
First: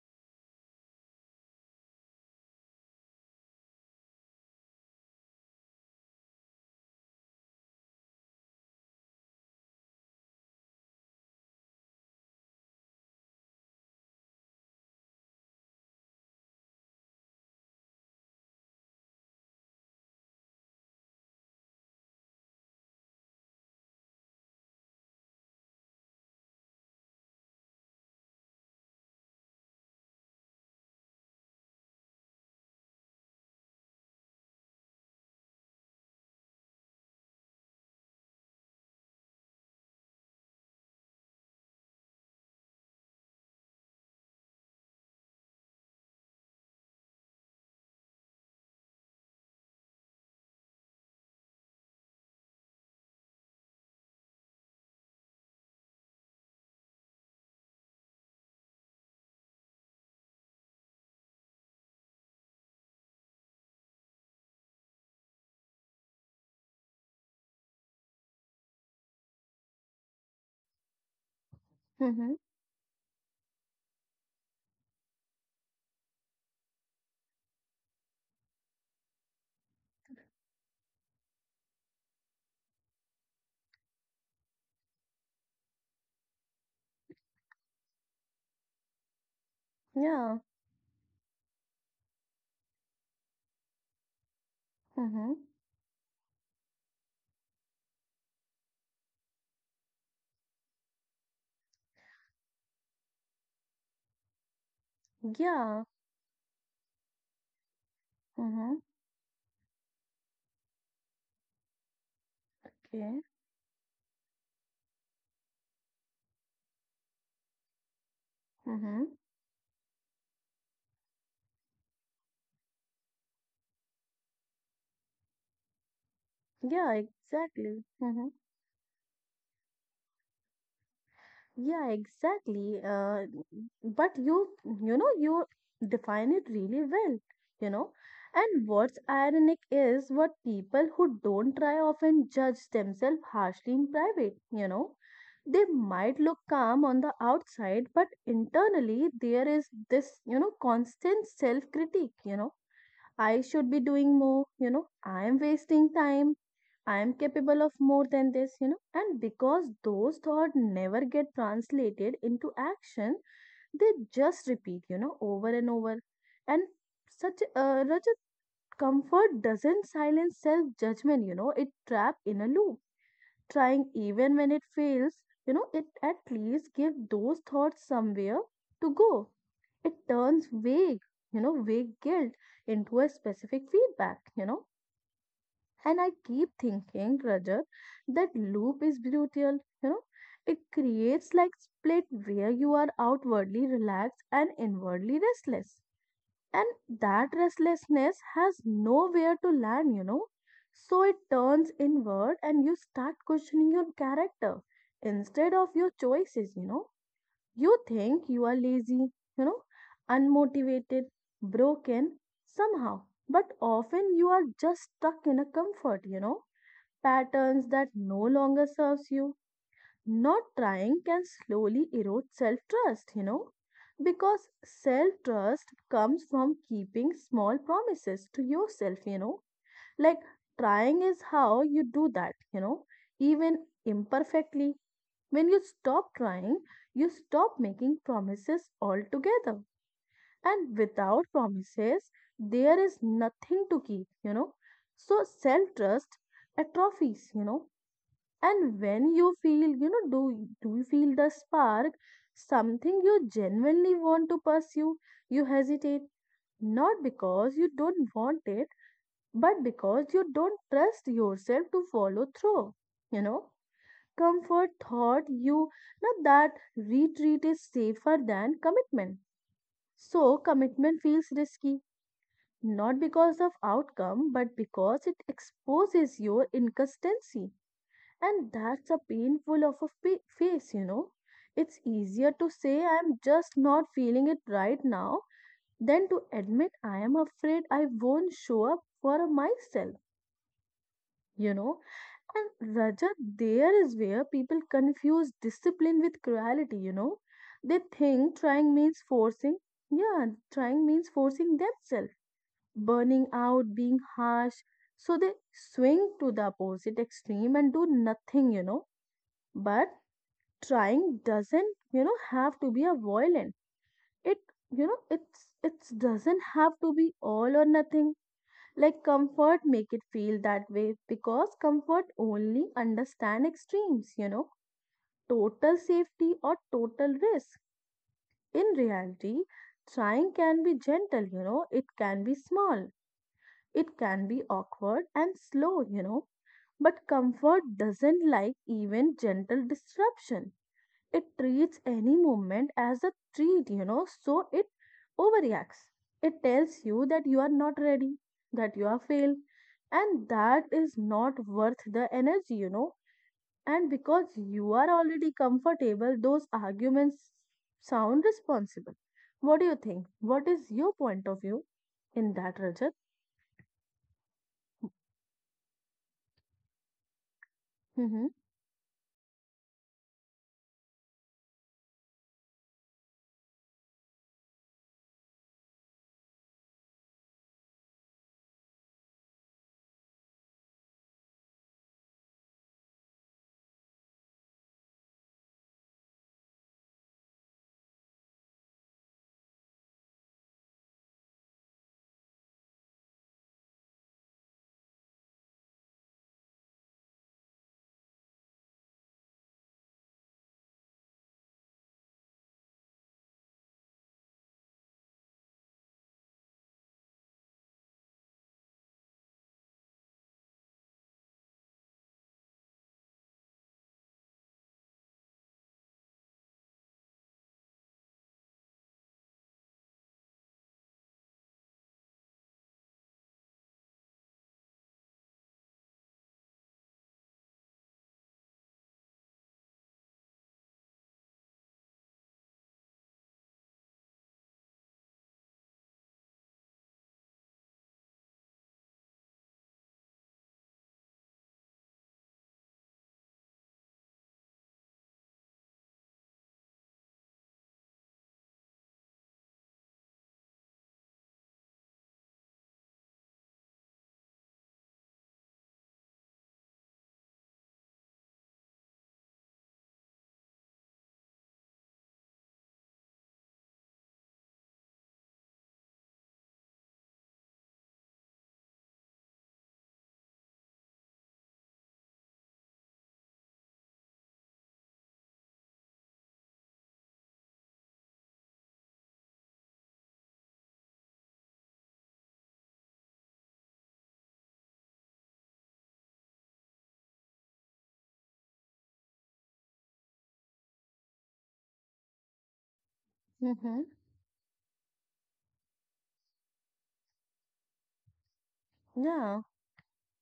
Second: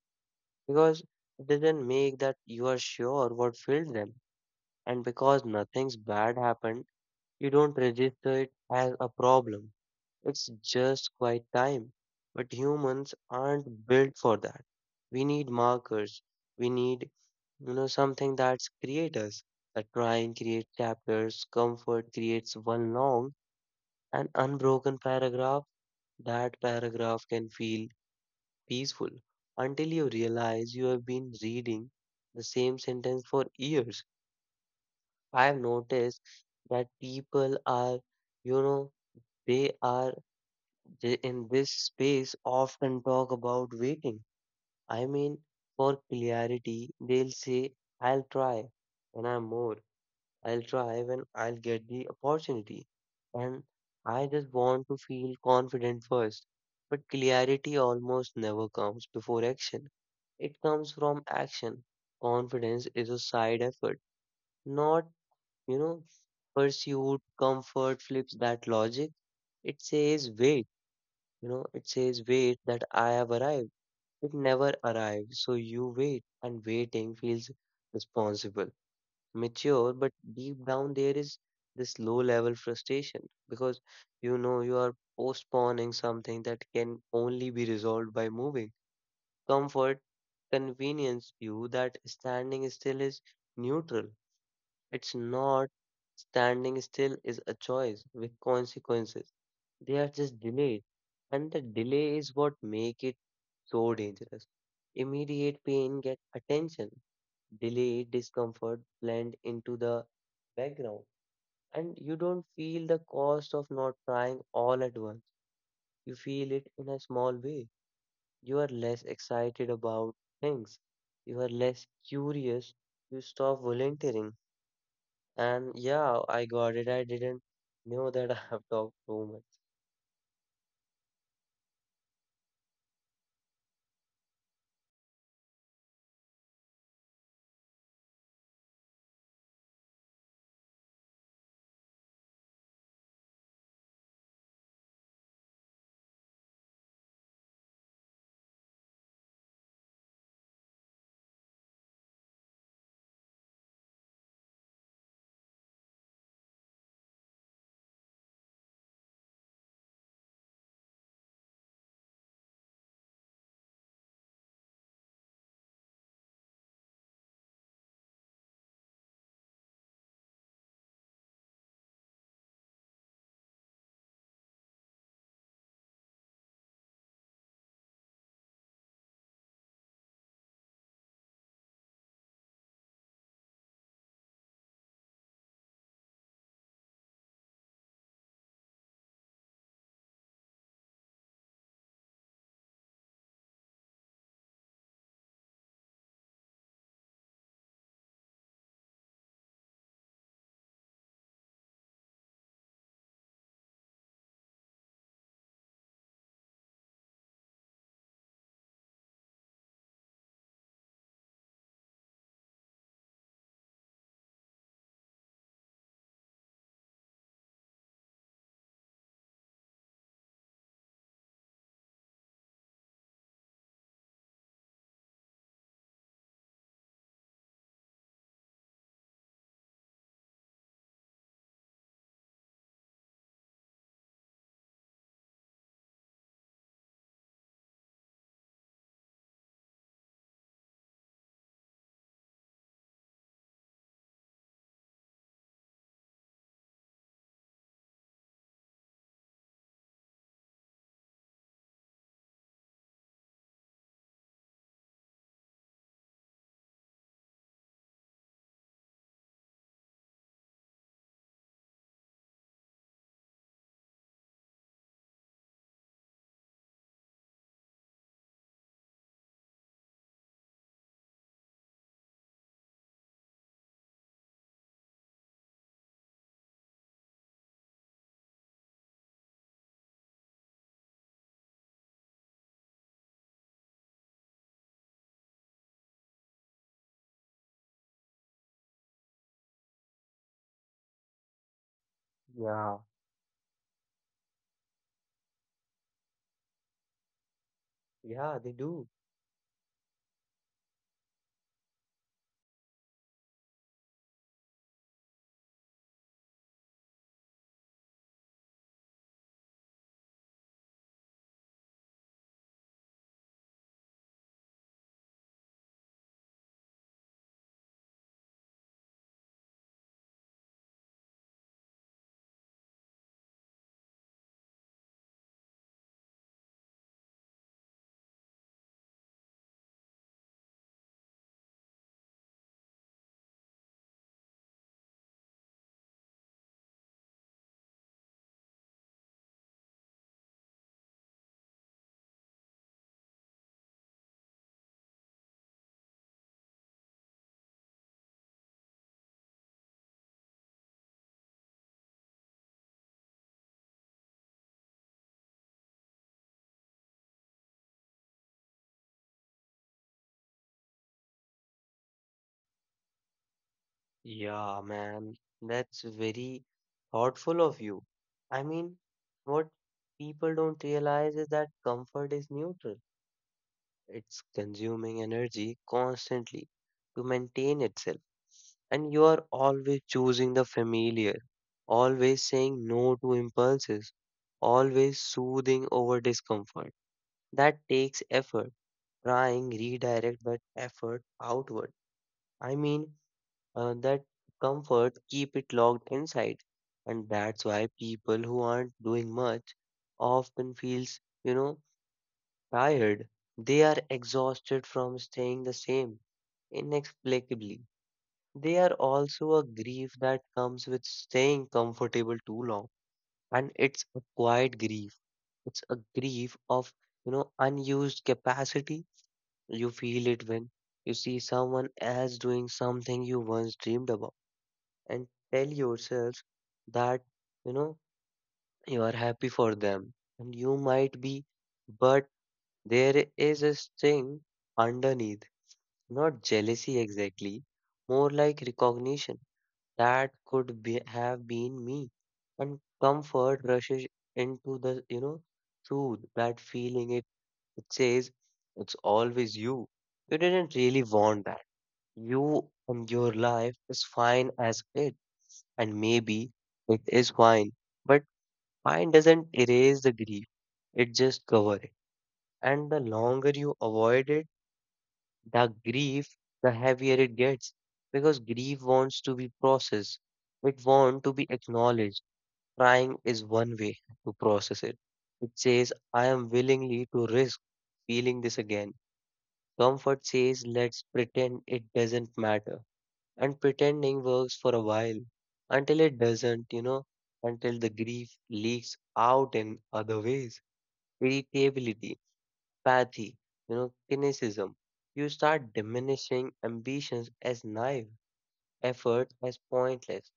Speaker 2: because it doesn't make that you are sure what filled them. And because nothing's bad happened, you don't register it as a problem. It's just quiet time. But humans aren't built for that. We need markers. We need, you know, something that's creators. A trying creates chapters. Comfort creates one long and unbroken paragraph. That paragraph can feel peaceful until you realize you have been reading the same sentence for years. I have noticed that people are, you know, they are in this space often talk about waiting. I mean, for clarity, they'll say, I'll try when I'm more, I'll try when I'll get the opportunity. And I just want to feel confident first. But clarity almost never comes before action, it comes from action. Confidence is a side effort, not, you know, pursued. Comfort flips that logic. It says, wait. You know, it says,
Speaker 1: Mm-hmm.
Speaker 2: wait, that I have arrived. It never arrived, so you wait, and waiting feels responsible, mature, but deep down there is this low level frustration because you know you are postponing something that can only be resolved by moving. Comfort
Speaker 1: Yeah.
Speaker 2: convenience you that standing still is neutral.
Speaker 1: Mm-hmm.
Speaker 2: It's not. Standing still is a choice with consequences. They are just delayed, and the delay is what make it so dangerous. Immediate
Speaker 1: Yeah.
Speaker 2: pain gets attention, delayed
Speaker 1: Mm-hmm.
Speaker 2: discomfort blend into the background, and you don't feel the
Speaker 1: Okay.
Speaker 2: cost of not trying all at once. You feel it in a small way. You are less
Speaker 1: Mm-hmm.
Speaker 2: excited about things, you are less curious, you stop volunteering. And yeah, I got it.
Speaker 1: Yeah,
Speaker 2: I didn't
Speaker 1: exactly.
Speaker 2: know
Speaker 1: Mm-hmm.
Speaker 2: that [LAUGHS] I have talked so much.
Speaker 1: Yeah, exactly. But you define it really well, you know. And what's ironic is what people who don't try often judge themselves harshly in private, They might look calm on the outside, but internally there is this constant self-critique, I should be doing more, I am wasting time, I am capable of more than this, and because those thoughts never get translated into action, they just repeat over and over. And such a Rajat, comfort doesn't silence self judgment, it trap in a loop. Trying even when it fails, it at least gives those thoughts somewhere to go. It turns vague, vague guilt into a specific feedback. And I keep thinking, Rajat, that loop is brutal, It creates like split where you are outwardly relaxed and inwardly restless and that restlessness has nowhere to land, So it turns inward and you start questioning your character instead of your choices, you know. You think you are lazy, you know, unmotivated, broken somehow, but often you are just stuck in a comfort, patterns that no longer serves you. Not trying can slowly erode self trust, because self trust comes from keeping small promises to yourself, Like trying is how you do that, even imperfectly. When you stop trying, you stop making promises altogether. And without promises, there is nothing to keep, So self trust atrophies, and when you feel you know do you feel the spark, something you genuinely want to pursue, you hesitate not because you don't want it but because you don't trust yourself to follow through, you know comfort thought you that retreat is safer than commitment, so commitment feels risky not because of outcome but because it exposes your inconsistency. And that's a painful of a face, It's easier to say I'm just not feeling it right now than to admit I am afraid I won't show up for myself, you know. And
Speaker 2: Yeah,
Speaker 1: Rajat, there is where people confuse discipline with cruelty, They
Speaker 2: yeah,
Speaker 1: think
Speaker 2: they
Speaker 1: trying
Speaker 2: do.
Speaker 1: means forcing. Yeah, trying means forcing themselves, burning out, being harsh. So they swing to the opposite extreme and do nothing, But trying doesn't have to be a violent, it it's doesn't have to be all or nothing. Like comfort make it feel that way because comfort only understand extremes, total safety or total risk. In reality trying can be gentle, it can be small, it can be awkward and slow, but comfort doesn't like even gentle disruption. It treats any movement as a treat, so it overreacts. It tells you that you are not ready, that you are failed, and that is not worth the energy, And because you are already comfortable, those arguments sound responsible. What do you think? What is your point of view in that, Rajat?
Speaker 2: Yeah, man, that's very thoughtful of you.
Speaker 1: Mm-hmm.
Speaker 2: I mean, what people don't realize is that comfort is neutral. It's consuming energy constantly to maintain itself. And you are always choosing the familiar, always saying no to impulses, always soothing over discomfort. That takes effort, trying redirect but effort outward. I mean, that comfort keep it locked inside, and that's why people who aren't doing much often feels, you know, tired. They are exhausted from staying the same inexplicably. They are also a grief that comes with staying comfortable too long, and it's a quiet grief. It's a grief of, you know, unused capacity. You feel it when you see someone else doing something you once dreamed about, and tell yourself that, you know, you are happy for them, and you might be, but there is a sting underneath, not jealousy exactly, more like recognition that could be, have been me. And comfort rushes into the, you know, through that feeling. It says it's always you, you didn't really want that you, and your life is fine as it. And maybe it is wine, but wine doesn't erase the grief, it just covers it. And the longer you avoid it, the grief, the heavier it gets, because grief wants to be processed, it wants to be acknowledged. Crying is one way to process it. It says, I am willingly to risk feeling this again. Comfort says, let's pretend it doesn't matter, and pretending works for a while until it doesn't, you know, until the grief leaks out in other ways. Irritability, apathy, you know,
Speaker 1: Mm-hmm.
Speaker 2: cynicism. You start diminishing ambitions as naive, effort
Speaker 1: Yeah,
Speaker 2: as pointless.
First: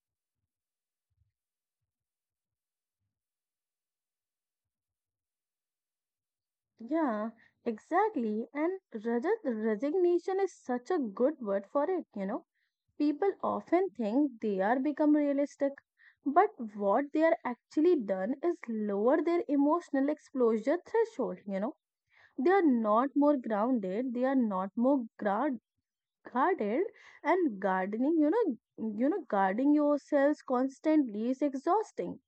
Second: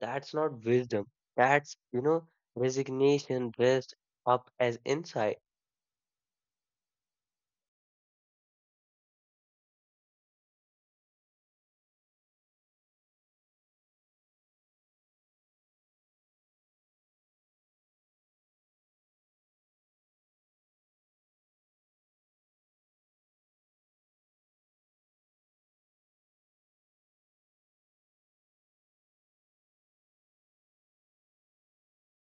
Speaker 2: That's not wisdom. That's, you know, resignation dressed up as insight.
Speaker 1: yeah, exactly. And Rajat, resignation is such a good word for it, People often think they are become realistic, but what they are actually done is lower their emotional exposure threshold, They are not more grounded, they are not more guarded and gardening, guarding yourselves constantly is exhausting.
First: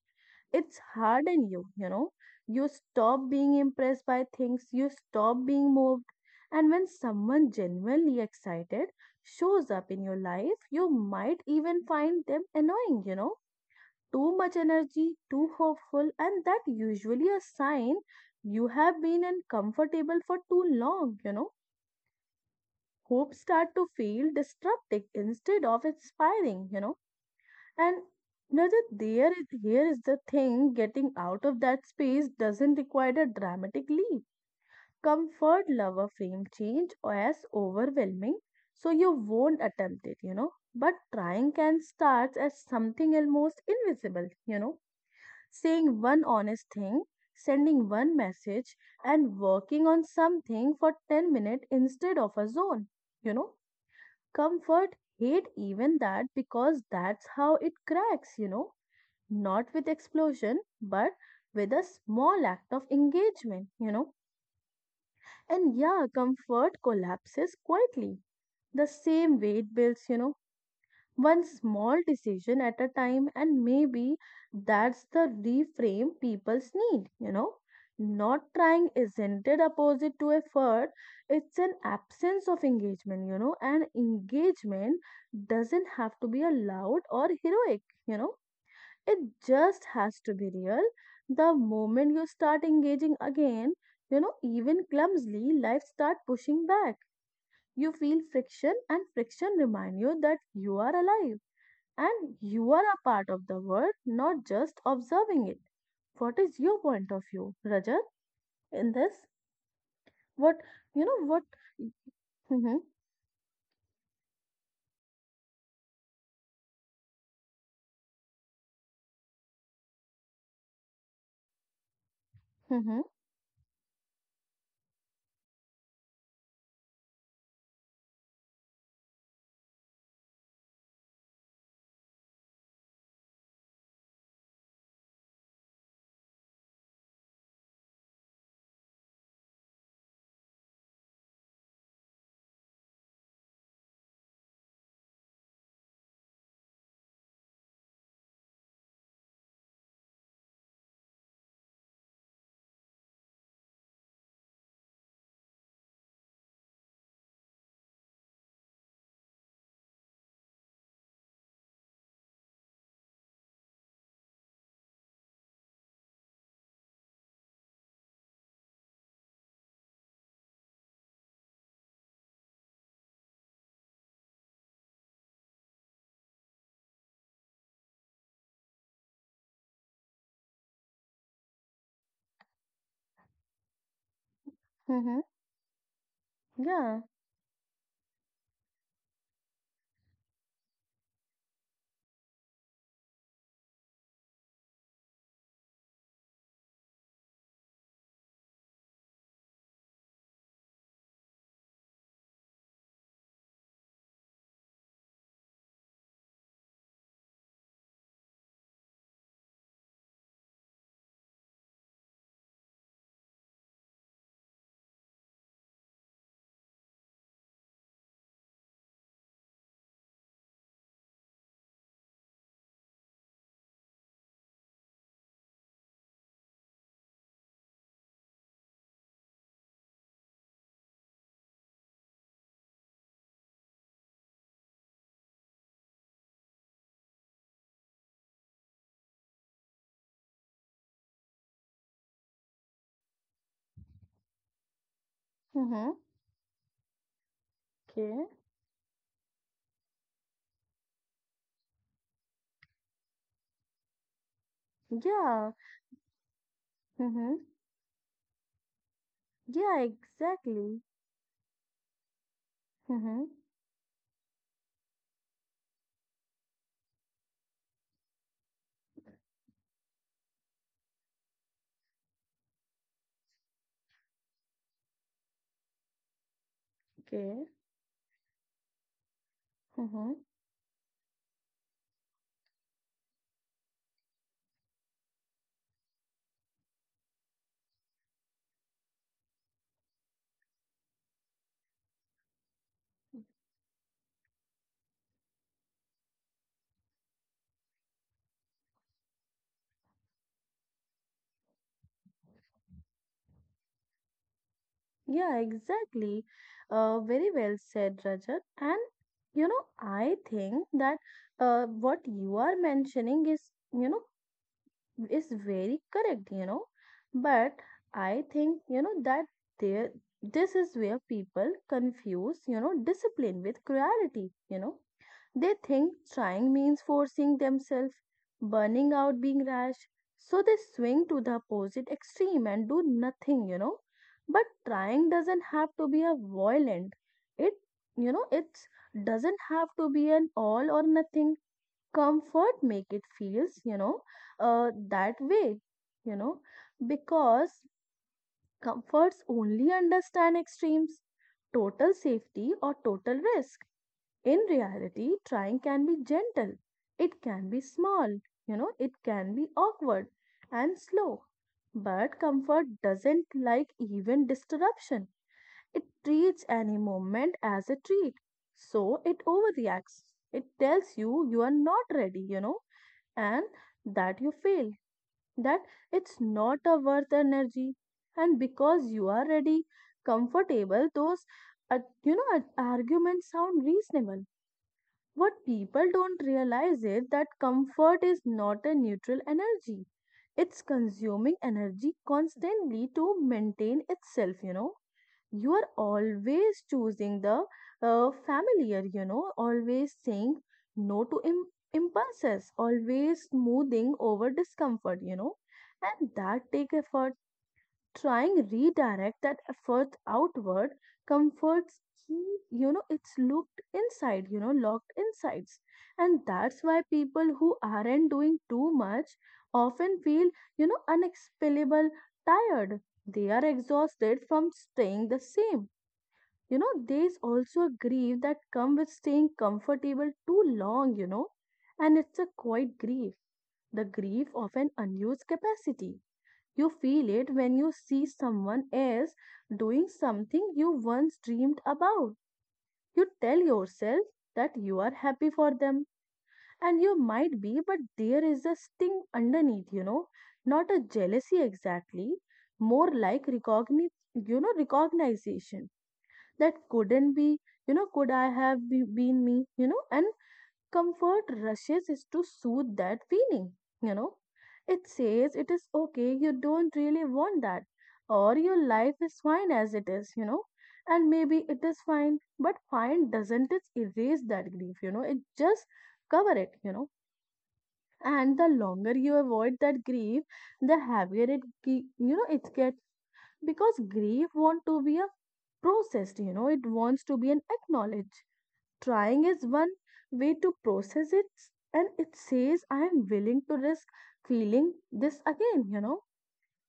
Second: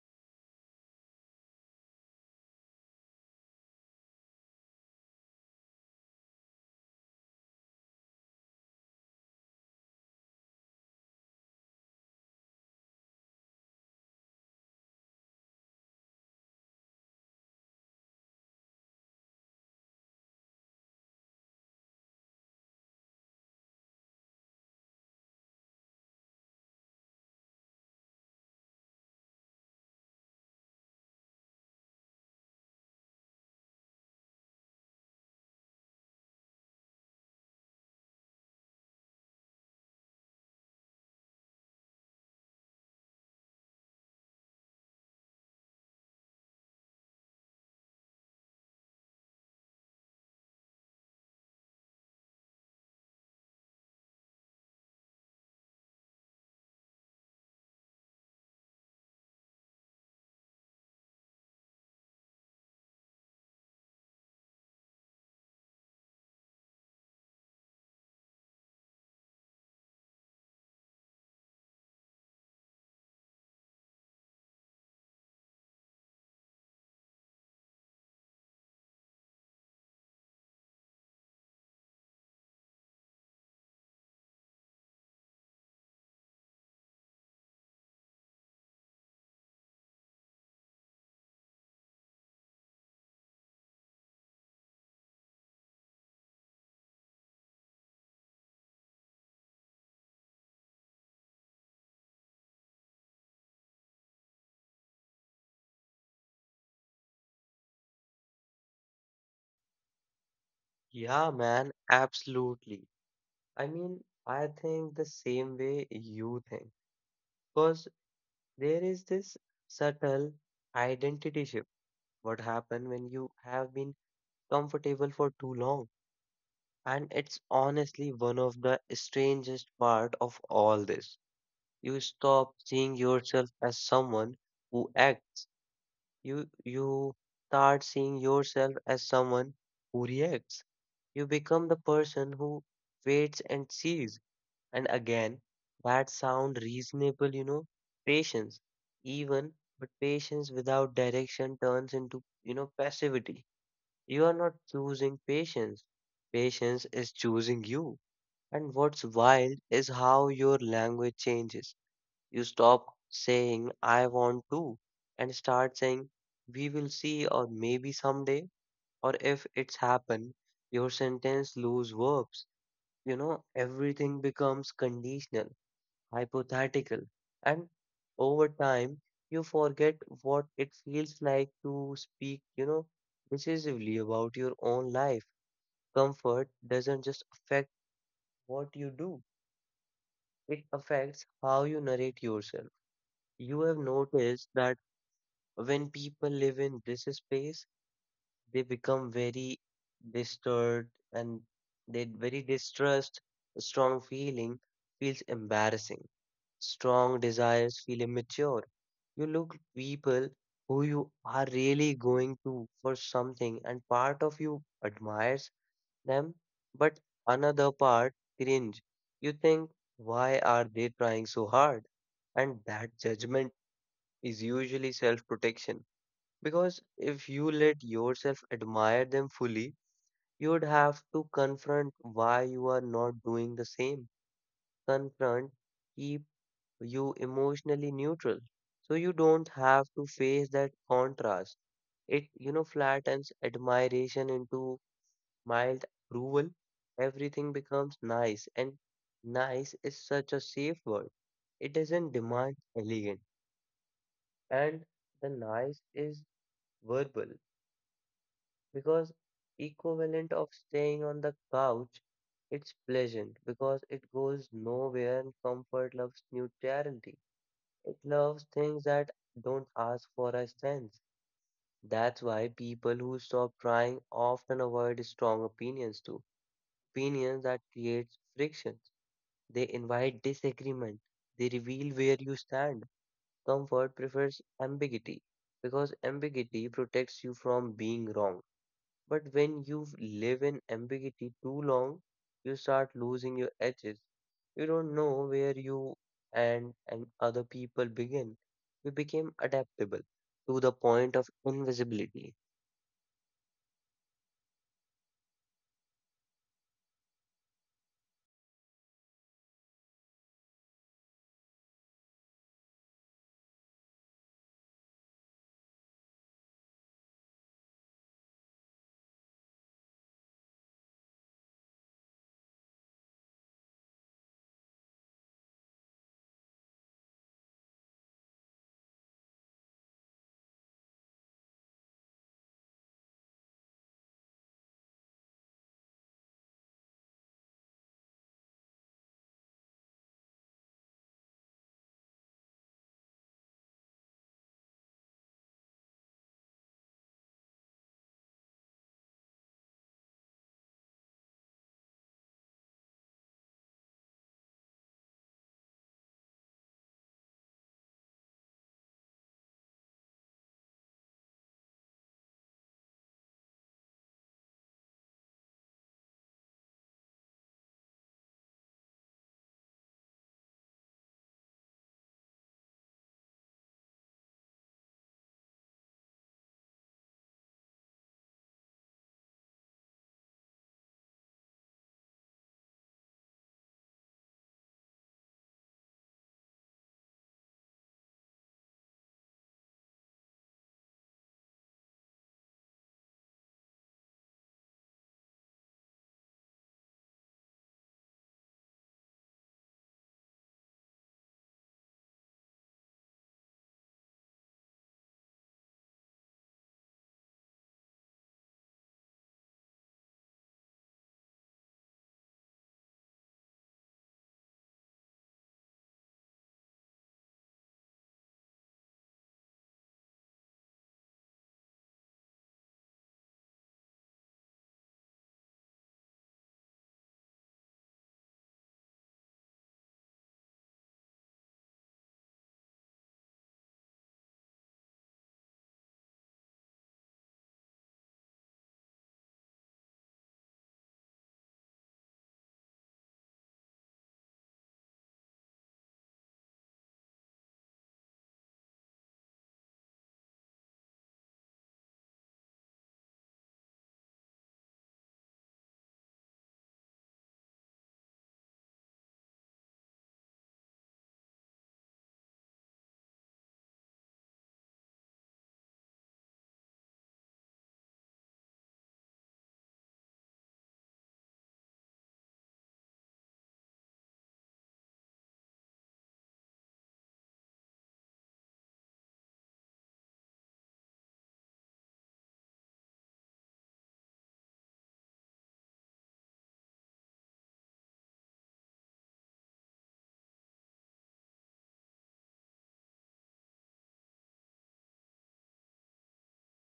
Speaker 1: It's hard in you you know You stop being impressed by things, you stop being moved, and when someone genuinely excited shows up in your life, you might even find them annoying, too much energy, too hopeful, and that usually a sign you have been uncomfortable for too long. Hope start to feel destructive instead of inspiring, and another there is here is the thing, getting out of that space doesn't require a dramatic leap. Comfort lover frame change as overwhelming, so you won't attempt it, But trying can start as something almost invisible, Saying one honest thing, sending one message, and working on something for 10 minutes instead of a zone, you know. Comfort hate even that because that's how it cracks, not with explosion, but with a small act of engagement, And yeah, comfort collapses quietly. The same weight builds, one small decision at a time, and maybe that's the reframe people's need, Not trying isn't it opposite to effort, it's an absence of engagement, and engagement doesn't have to be a loud or heroic, you know it just has to be real. The moment you start engaging again, even clumsily, life start pushing back. You feel friction, and friction remind you that you are alive and you are a part of the world, not just observing it. What is your point of view, Rajat, in this? What?
Speaker 2: Yeah,
Speaker 1: What?
Speaker 2: man,
Speaker 1: Mm-hmm,
Speaker 2: absolutely. I mean, I think the same way you think. Because there is this subtle identity shift what happens
Speaker 1: mm-hmm,
Speaker 2: when you have been comfortable for too long, and it's honestly one of the strangest part of all this. You stop seeing yourself as someone who acts. You start seeing yourself as someone who reacts. You become the person who waits and sees. And again, that sound reasonable, you know, patience, even, but patience without direction turns into, you know, passivity. You are not choosing patience. Patience is choosing you. And what's wild is how your language changes. You stop saying, I want to, and start saying, we will see, or maybe someday, or if it's happened, your sentence lose verbs. You know, everything becomes conditional, hypothetical. And over time, you forget what it feels like to speak, you know, decisively about your own
Speaker 1: mm-hmm,
Speaker 2: life. Comfort
Speaker 1: yeah.
Speaker 2: doesn't just affect what you do, it affects how you narrate yourself. You have noticed that when people live in this space, they become very disturbed, and they very distrust a strong feeling. Feels embarrassing, strong desires feel immature. You look people who you are really going to for something, and part of you admires them, but another part cringe. You think, why are they trying so hard? And that judgment is usually self protection, because if you let yourself admire them fully, you would have to confront why you are not doing the same. Confront keep you emotionally neutral. So you don't have to face that contrast. It, you know, flattens admiration into mild
Speaker 1: Mm-hmm,
Speaker 2: approval. Everything becomes
Speaker 1: okay.
Speaker 2: nice, and nice is such a safe word. It doesn't demand elegant, and the
Speaker 1: Yeah.
Speaker 2: nice is verbal
Speaker 1: Mm-hmm.
Speaker 2: because
Speaker 1: Yeah.
Speaker 2: equivalent of
Speaker 1: Exactly.
Speaker 2: staying on the couch. It's
Speaker 1: Mm-hmm.
Speaker 2: pleasant because it goes nowhere, and comfort loves neutrality. It loves things that don't ask for a sense. That's why people who stop trying often avoid strong opinions too. Opinions
Speaker 1: Okay.
Speaker 2: that create frictions, they
Speaker 1: Mm-hmm.
Speaker 2: invite disagreement, they reveal where you stand. Comfort prefers ambiguity, because ambiguity protects you from being wrong. But when you live in ambiguity too long, you start losing your edges. You don't know where you and other people begin. You became adaptable to the point of invisibility.
Speaker 1: Yeah, exactly. Very well said, Rajat. And, I think that what you are mentioning is, you know, is very correct, But I think, that there this is where people confuse, discipline with cruelty, They think trying means forcing themselves, burning out, being rash. So they swing to the opposite extreme and do nothing, But trying doesn't have to be a violent. It, it doesn't have to be an all or nothing. Comfort make it feels, that way, you know, because comforts only understand extremes, total safety or total risk in reality, trying can be gentle, it can be small, it can be awkward and slow. But comfort doesn't like even disruption. It treats any moment as a treat. So it overreacts. It tells you you are not ready, and that you fail that it's not a worth energy and because you are ready comfortable those uh, arguments sound reasonable. What people don't realize is that comfort is not a neutral energy. It's consuming energy constantly to maintain itself, You are always choosing the familiar, always saying no to impulses, always smoothing over discomfort, And that take effort, trying redirect that effort outward. Comforts keep it's looked inside locked insides, and that's why people who aren't doing too much often feel unexplainable tired. They are exhausted from staying the same, there's also a grief that come with staying comfortable too long, and it's a quiet grief, the grief of an unused capacity. You feel it when you see someone else doing something you once dreamed about. You tell yourself that you are happy for them, and you might be, but there is a sting underneath, not a jealousy exactly, more like recognition that couldn't be, could I have been me, and comfort rushes is to soothe that feeling, you know. It says it is okay, you don't really want that, or your life is fine as it is, And maybe it is fine, but fine doesn't it erase that grief, it just cover it, And the longer you avoid that grief, the heavier it, it gets, because grief want to be a processed it wants to be an acknowledged. Trying is one way to process it, and it says, I am willing to risk feeling this again,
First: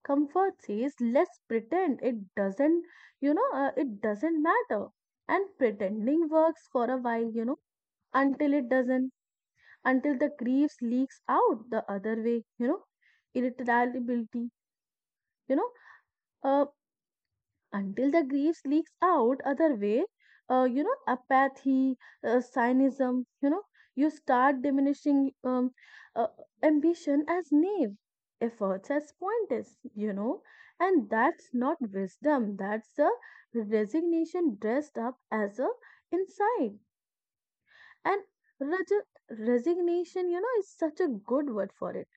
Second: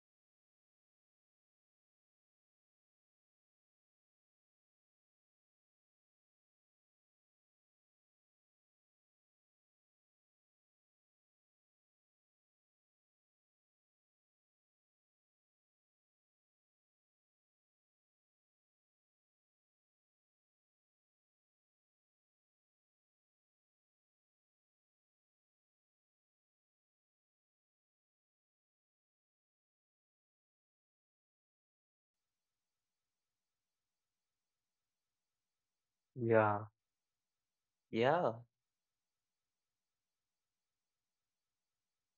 Speaker 1: Comfort says, let's pretend it doesn't, it doesn't matter. And pretending works for a while, until it doesn't, until the grief leaks out the other way, Irritability, you know, uh, until the grief leaks out other way apathy, cynism, you start diminishing uh, ambition as naive, efforts as pointless, and that's not wisdom, that's a resignation dressed up as a
Speaker 2: Yeah,
Speaker 1: insight. And
Speaker 2: yeah,
Speaker 1: reg- resignation, is such a good word for it.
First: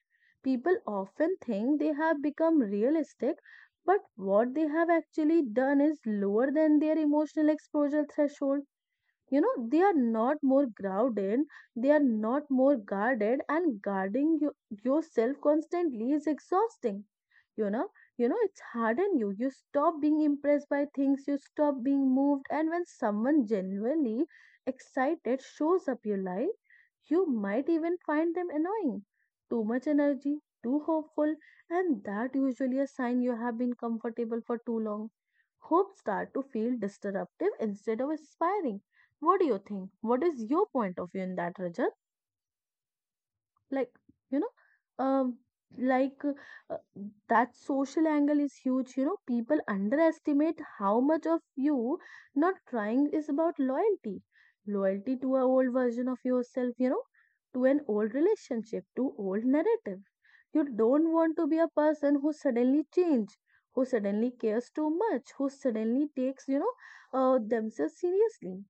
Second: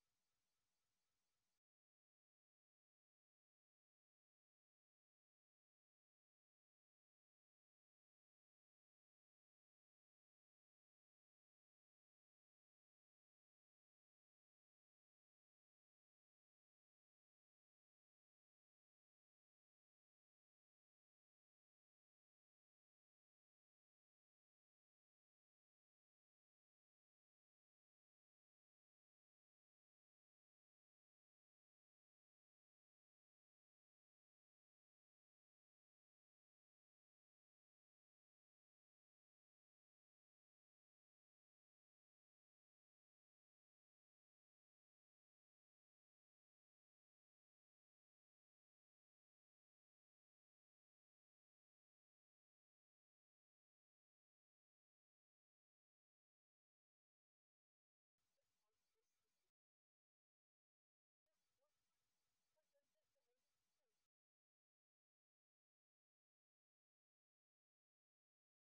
Speaker 1: People often think they have become realistic, but what they have actually done is lower than their emotional exposure threshold, they are not more grounded, they are not more guarded and yourself constantly is exhausting, you know it's harden you stop being impressed by things, you stop being moved, and when someone genuinely excited shows up your life, you might even find them annoying. Too much energy, too hopeful, and that usually a sign you have been comfortable for too long. Hope start to feel disruptive instead of inspiring. What do you think? What is your point of view in that, Rajat? Like, you know, um, like uh, uh, that social angle is huge. You know, people underestimate how much of you not trying is about loyalty, loyalty to an old version of yourself. You know, to an old relationship, to old narrative. You don't want to be a person who suddenly change, who suddenly cares too much, who suddenly takes themselves seriously.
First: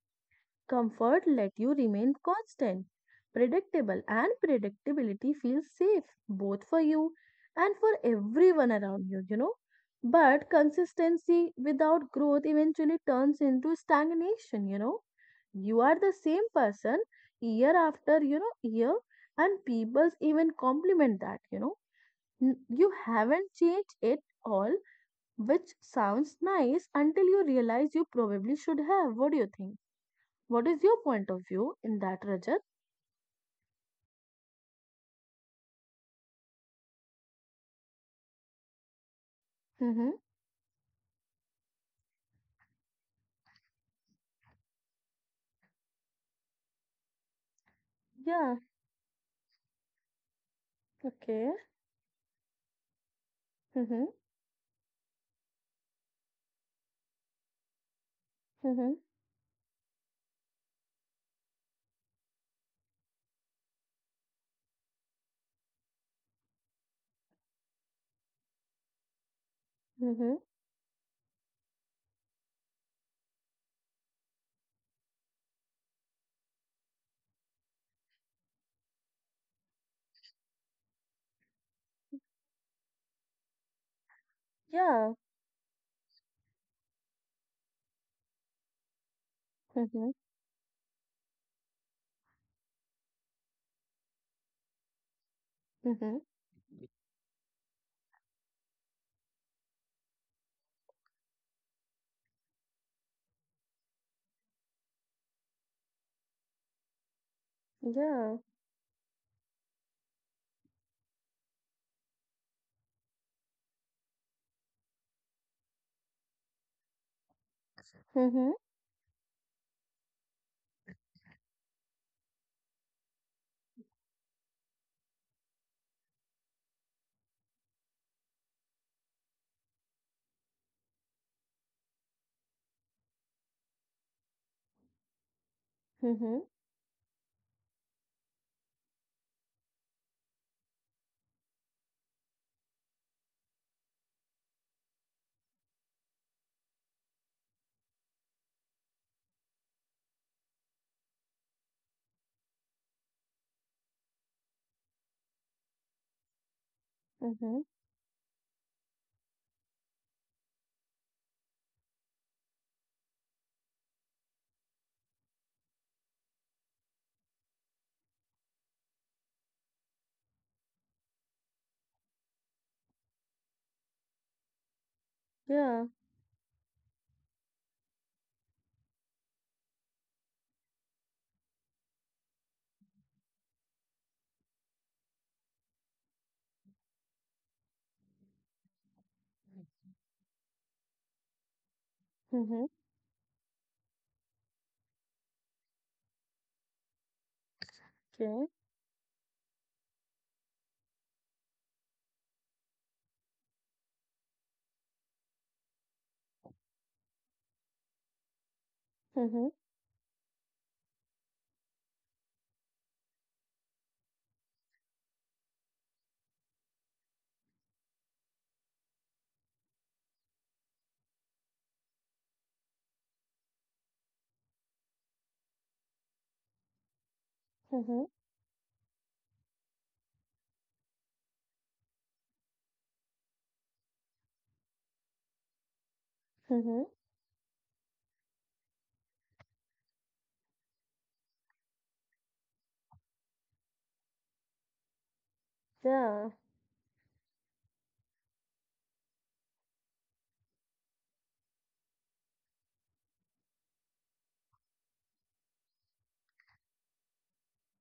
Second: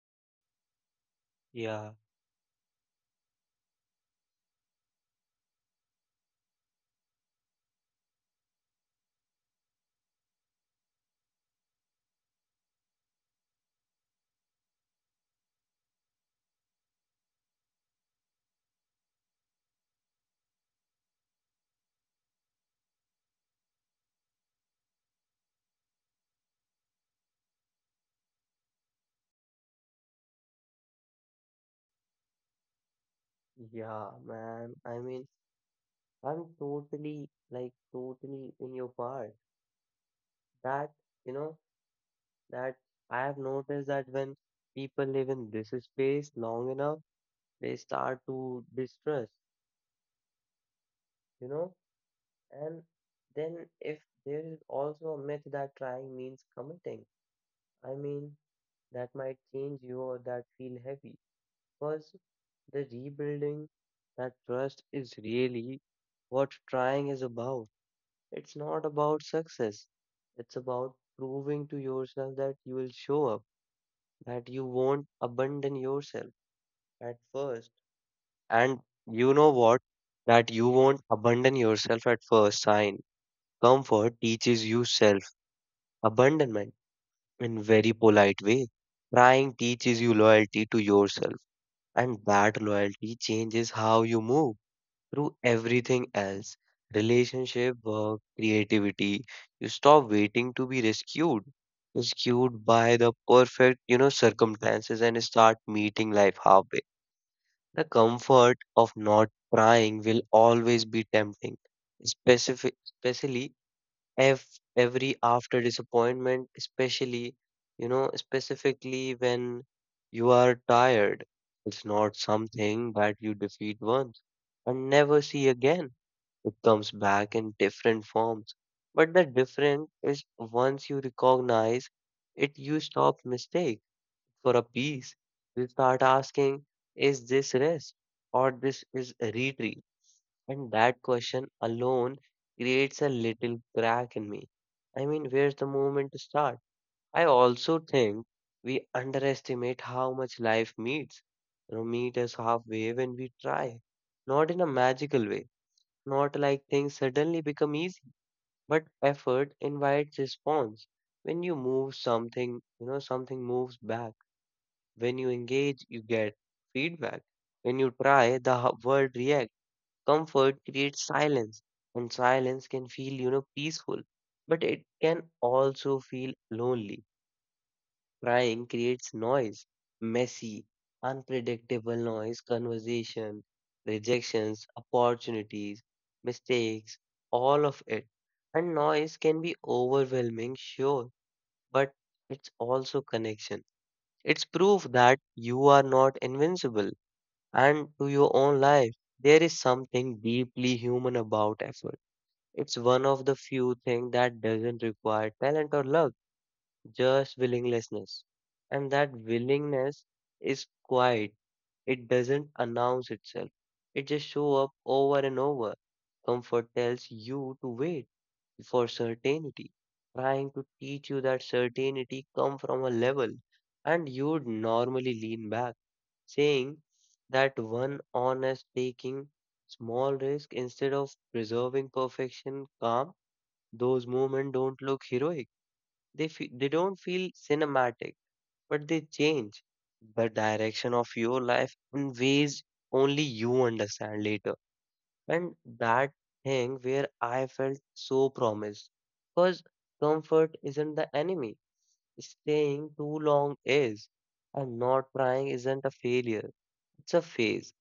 Speaker 1: Comfort let you
Speaker 2: yeah,
Speaker 1: remain constant, predictable, and predictability feels safe both for you and for everyone around you, you know. But consistency without growth eventually turns into stagnation, You are the same person year after year, and people even compliment that, You haven't changed it all, which sounds nice until you realize you probably should have. What do you think? What is your point of view in that, Rajat?
Speaker 2: yeah, man. I'm totally in your part.
Speaker 1: Mm-hmm.
Speaker 2: That, you know, that I have noticed that when people live in this space long enough, they start
Speaker 1: Yeah,
Speaker 2: to distrust. You
Speaker 1: okay.
Speaker 2: know. And then, if
Speaker 1: Mm-hmm.
Speaker 2: there is also a myth that trying means committing, I mean,
Speaker 1: Mm-hmm.
Speaker 2: that might change you, or that feel heavy. Because the rebuilding that trust is really what trying is about. It's not about success,
Speaker 1: Mm-hmm.
Speaker 2: it's about proving to yourself that you will show up, that you won't abandon yourself at first. And you know what? That you won't abandon yourself at first sign. Comfort teaches you
Speaker 1: Yeah.
Speaker 2: self abandonment in very polite way. Crying teaches
Speaker 1: Mm-hmm.
Speaker 2: you loyalty to yourself, and that loyalty changes how you move through everything
Speaker 1: Mm-hmm.
Speaker 2: else. Relationship, work, creativity. You stop waiting to be rescued, rescued by the perfect, you know, circumstances, and start meeting life halfway. The
Speaker 1: Yeah.
Speaker 2: comfort of not crying will always be tempting, specific, especially if every after disappointment, especially, you know,
Speaker 1: Mm-hmm.
Speaker 2: specifically when you are tired. It's not something that you defeat once and never see again. It comes back in different forms. But the different is, once you recognize it, you stop mistake for a piece. You start
Speaker 1: Mm-hmm.
Speaker 2: asking, is this rest or this is a retreat? And that question alone creates a little crack in me. Where's the movement to start? I also think we underestimate how much life meets. You know, meet us halfway when we try. Not in a magical way, not like things suddenly
Speaker 1: Mm-hmm.
Speaker 2: become easy, but effort invites response. When you move something, you know, something moves back. When you engage, you get feedback. When you try, the world reacts. Comfort creates silence, and silence can feel, you know, peaceful, but it can
Speaker 1: Yeah.
Speaker 2: also feel lonely. Crying creates noise, messy, unpredictable noise, conversation, rejections, opportunities, mistakes, all of it. And noise can be overwhelming, sure, but it's
Speaker 1: Mm-hmm.
Speaker 2: also connection. It's proof that you are not invincible and to your
Speaker 1: Okay.
Speaker 2: own life. There is something deeply human about effort. It's one of the few things that doesn't require talent or luck, just willingness. And that
Speaker 1: Mm-hmm.
Speaker 2: willingness is quiet. It doesn't announce itself. It just shows up over and over. Comfort tells you to wait for certainty, trying to teach you that certainty comes from a level, and you'd normally lean back saying that one
Speaker 1: Mm-hmm.
Speaker 2: honest, taking small risk instead of preserving perfection calm. Those movements don't look heroic, they
Speaker 1: Mm-hmm.
Speaker 2: don't feel cinematic, but they change the direction of your life in ways only you understand later. And that
Speaker 1: Yeah.
Speaker 2: thing where I felt so promised, because comfort isn't the enemy, staying too long is. And not trying isn't a failure, it's a phase,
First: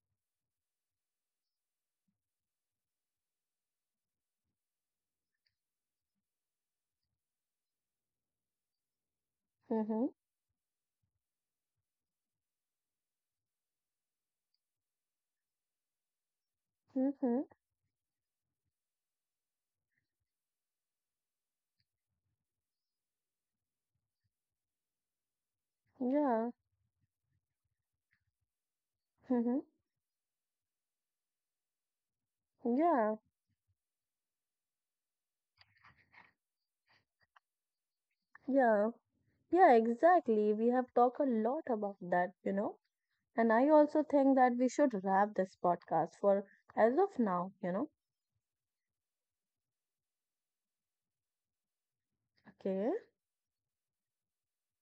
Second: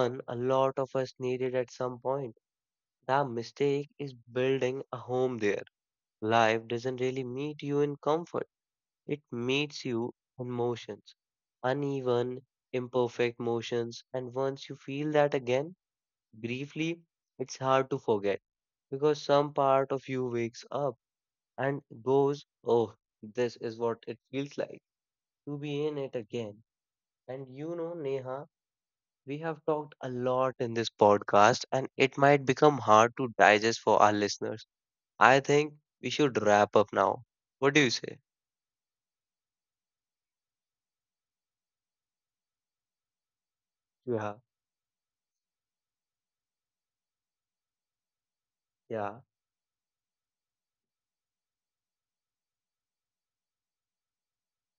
Speaker 2: one a lot of us needed at some point. The mistake is building a home there. Life doesn't really meet you in comfort, it meets
Speaker 1: Mm-hmm.
Speaker 2: you in motions, uneven, imperfect motions. And once you feel that again, briefly,
Speaker 1: Mm-hmm.
Speaker 2: it's hard to forget, because some part of you wakes up and goes, oh, this is what it feels like to be in it
Speaker 1: Yeah.
Speaker 2: again. And you know, Neha, we
Speaker 1: Mm-hmm.
Speaker 2: have talked a lot in this podcast, and it might become
Speaker 1: Yeah.
Speaker 2: hard to digest for our listeners. I think we should wrap up now. What do you say?
Speaker 1: Yeah. Yeah, exactly. We have talked a lot about that, And I also think
Speaker 2: Yeah,
Speaker 1: that we should wrap this podcast for as of now,
Speaker 2: yeah.
Speaker 1: Okay.